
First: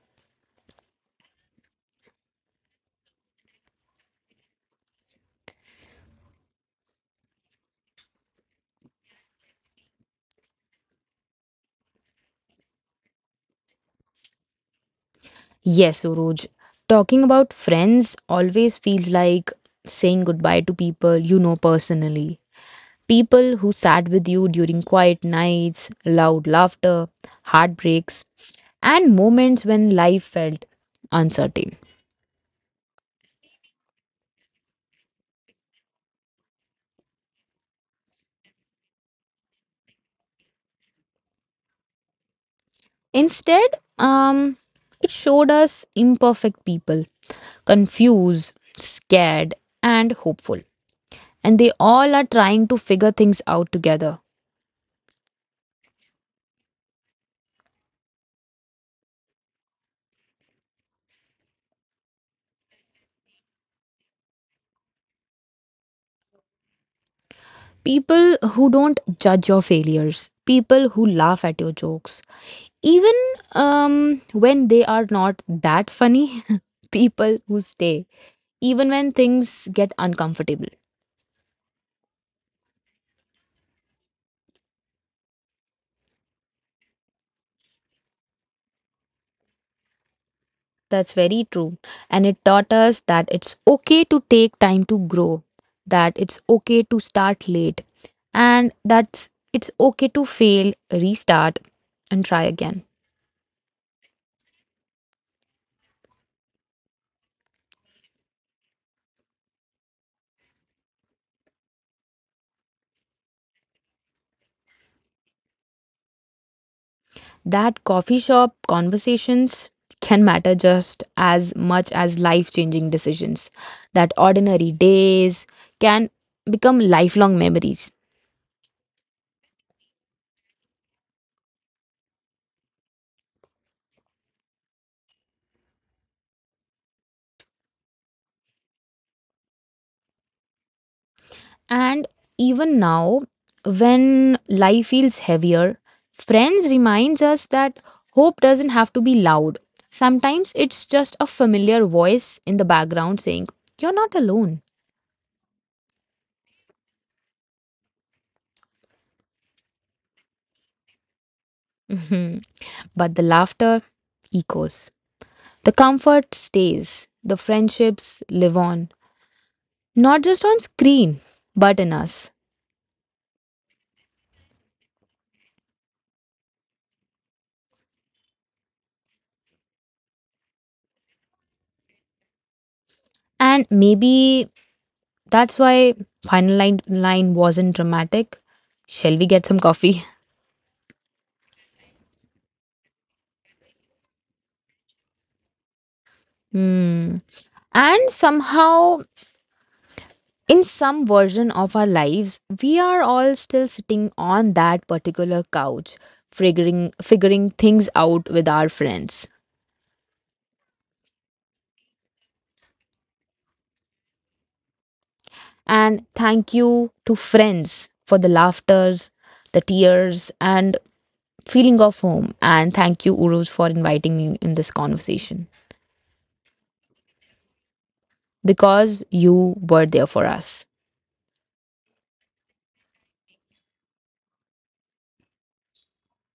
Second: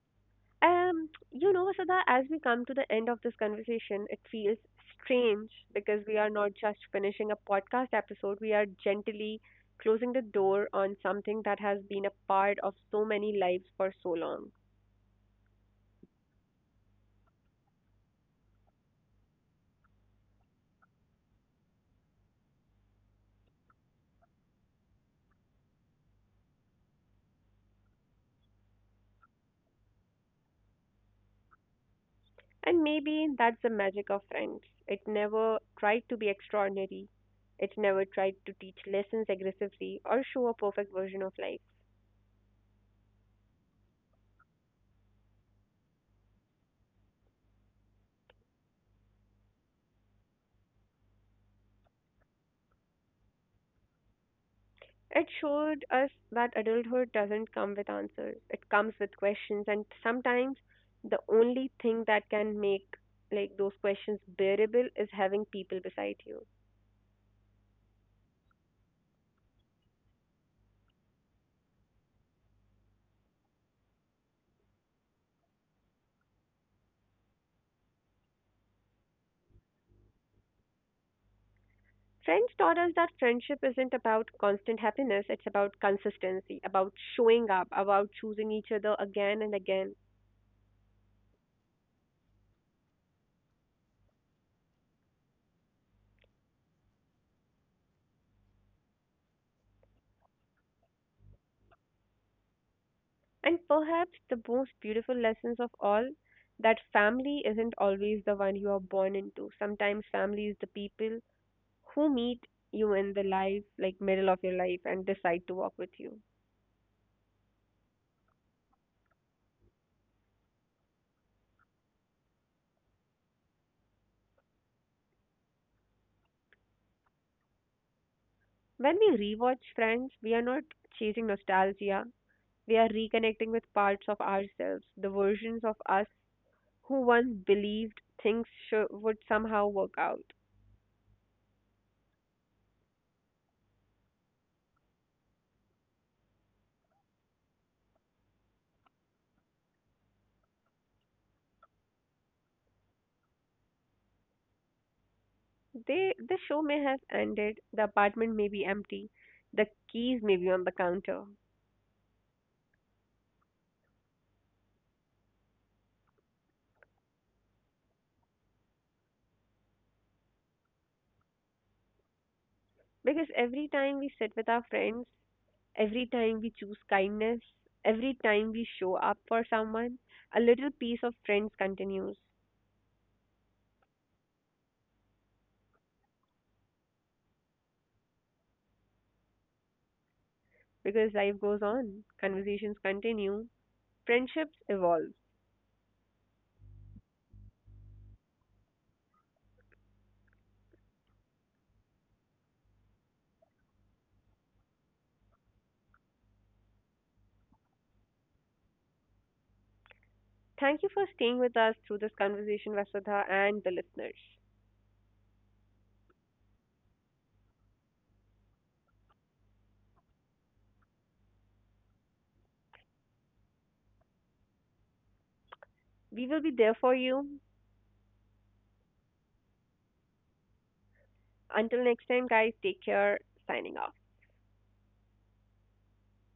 [SPEAKER 1] You know, Vasudha, as we come to the end of this conversation, it feels strange because we are not just finishing a podcast episode, we are gently closing the door on something that has been a part of so many lives for so long.
[SPEAKER 2] Yes, Suraj. Talking about friends always feels like saying goodbye to people you know personally, people who sat with you during quiet nights, loud laughter, heartbreaks, and moments when life felt uncertain.
[SPEAKER 1] And maybe that's the magic of Friends. It never tried to be extraordinary, it never tried to teach lessons aggressively or show a perfect version of life.
[SPEAKER 2] Instead, it showed us imperfect people, confused, scared, and hopeful. And they all are trying to figure things out together.
[SPEAKER 1] It showed us that adulthood doesn't come with answers. It comes with questions, and sometimes the only thing that can make like those questions bearable is having people beside you.
[SPEAKER 2] People who don't judge your failures, people who laugh at your jokes, even when they are not that funny, *laughs* people who stay, even when things get uncomfortable.
[SPEAKER 1] Friends taught us that friendship isn't about constant happiness, it's about consistency, about showing up, about choosing each other again and again.
[SPEAKER 2] That's very true. And it taught us that it's okay to take time to grow, that it's okay to start late, and that it's okay to fail, restart, and try again.
[SPEAKER 1] And perhaps the most beautiful lessons of all that family isn't always the one you are born into. Sometimes family is the people who meet you in the life, like middle of your life, and decide to walk with you.
[SPEAKER 2] That coffee shop conversations can matter just as much as life changing decisions. That ordinary days can become lifelong memories.
[SPEAKER 1] When we rewatch Friends, we are not chasing nostalgia, we are reconnecting with parts of ourselves, the versions of us who once believed things sho would somehow work out.
[SPEAKER 2] And even now, when life feels heavier, Friends reminds us that hope doesn't have to be loud. Sometimes it's just a familiar voice in the background saying, you're not alone.
[SPEAKER 1] They, the show may have ended, the apartment may be empty, the keys may be on the counter.
[SPEAKER 2] *laughs* Mhm. But the laughter echoes. The comfort stays. The friendships live on. Not just on screen, but in us.
[SPEAKER 1] Because every time we sit with our friends, every time we choose kindness, every time we show up for someone, a little piece of friends continues
[SPEAKER 2] And maybe that's why final line, line wasn't dramatic. Shall we get some coffee? *laughs*
[SPEAKER 1] because life goes on, conversations continue, friendships evolve.
[SPEAKER 2] Hmm. And somehow, in some version of our lives, we are all still sitting on that particular couch, figuring things out with our friends.
[SPEAKER 1] Thank you for staying with us through this conversation, Vasudha, and the listeners.
[SPEAKER 2] And thank you to friends for the laughters, the tears, and feeling of home. And thank you, Uruj, for inviting me in this conversation
[SPEAKER 1] We will be there for you.
[SPEAKER 2] because you were there for us.
[SPEAKER 1] Until next time, guys, take care. Signing off.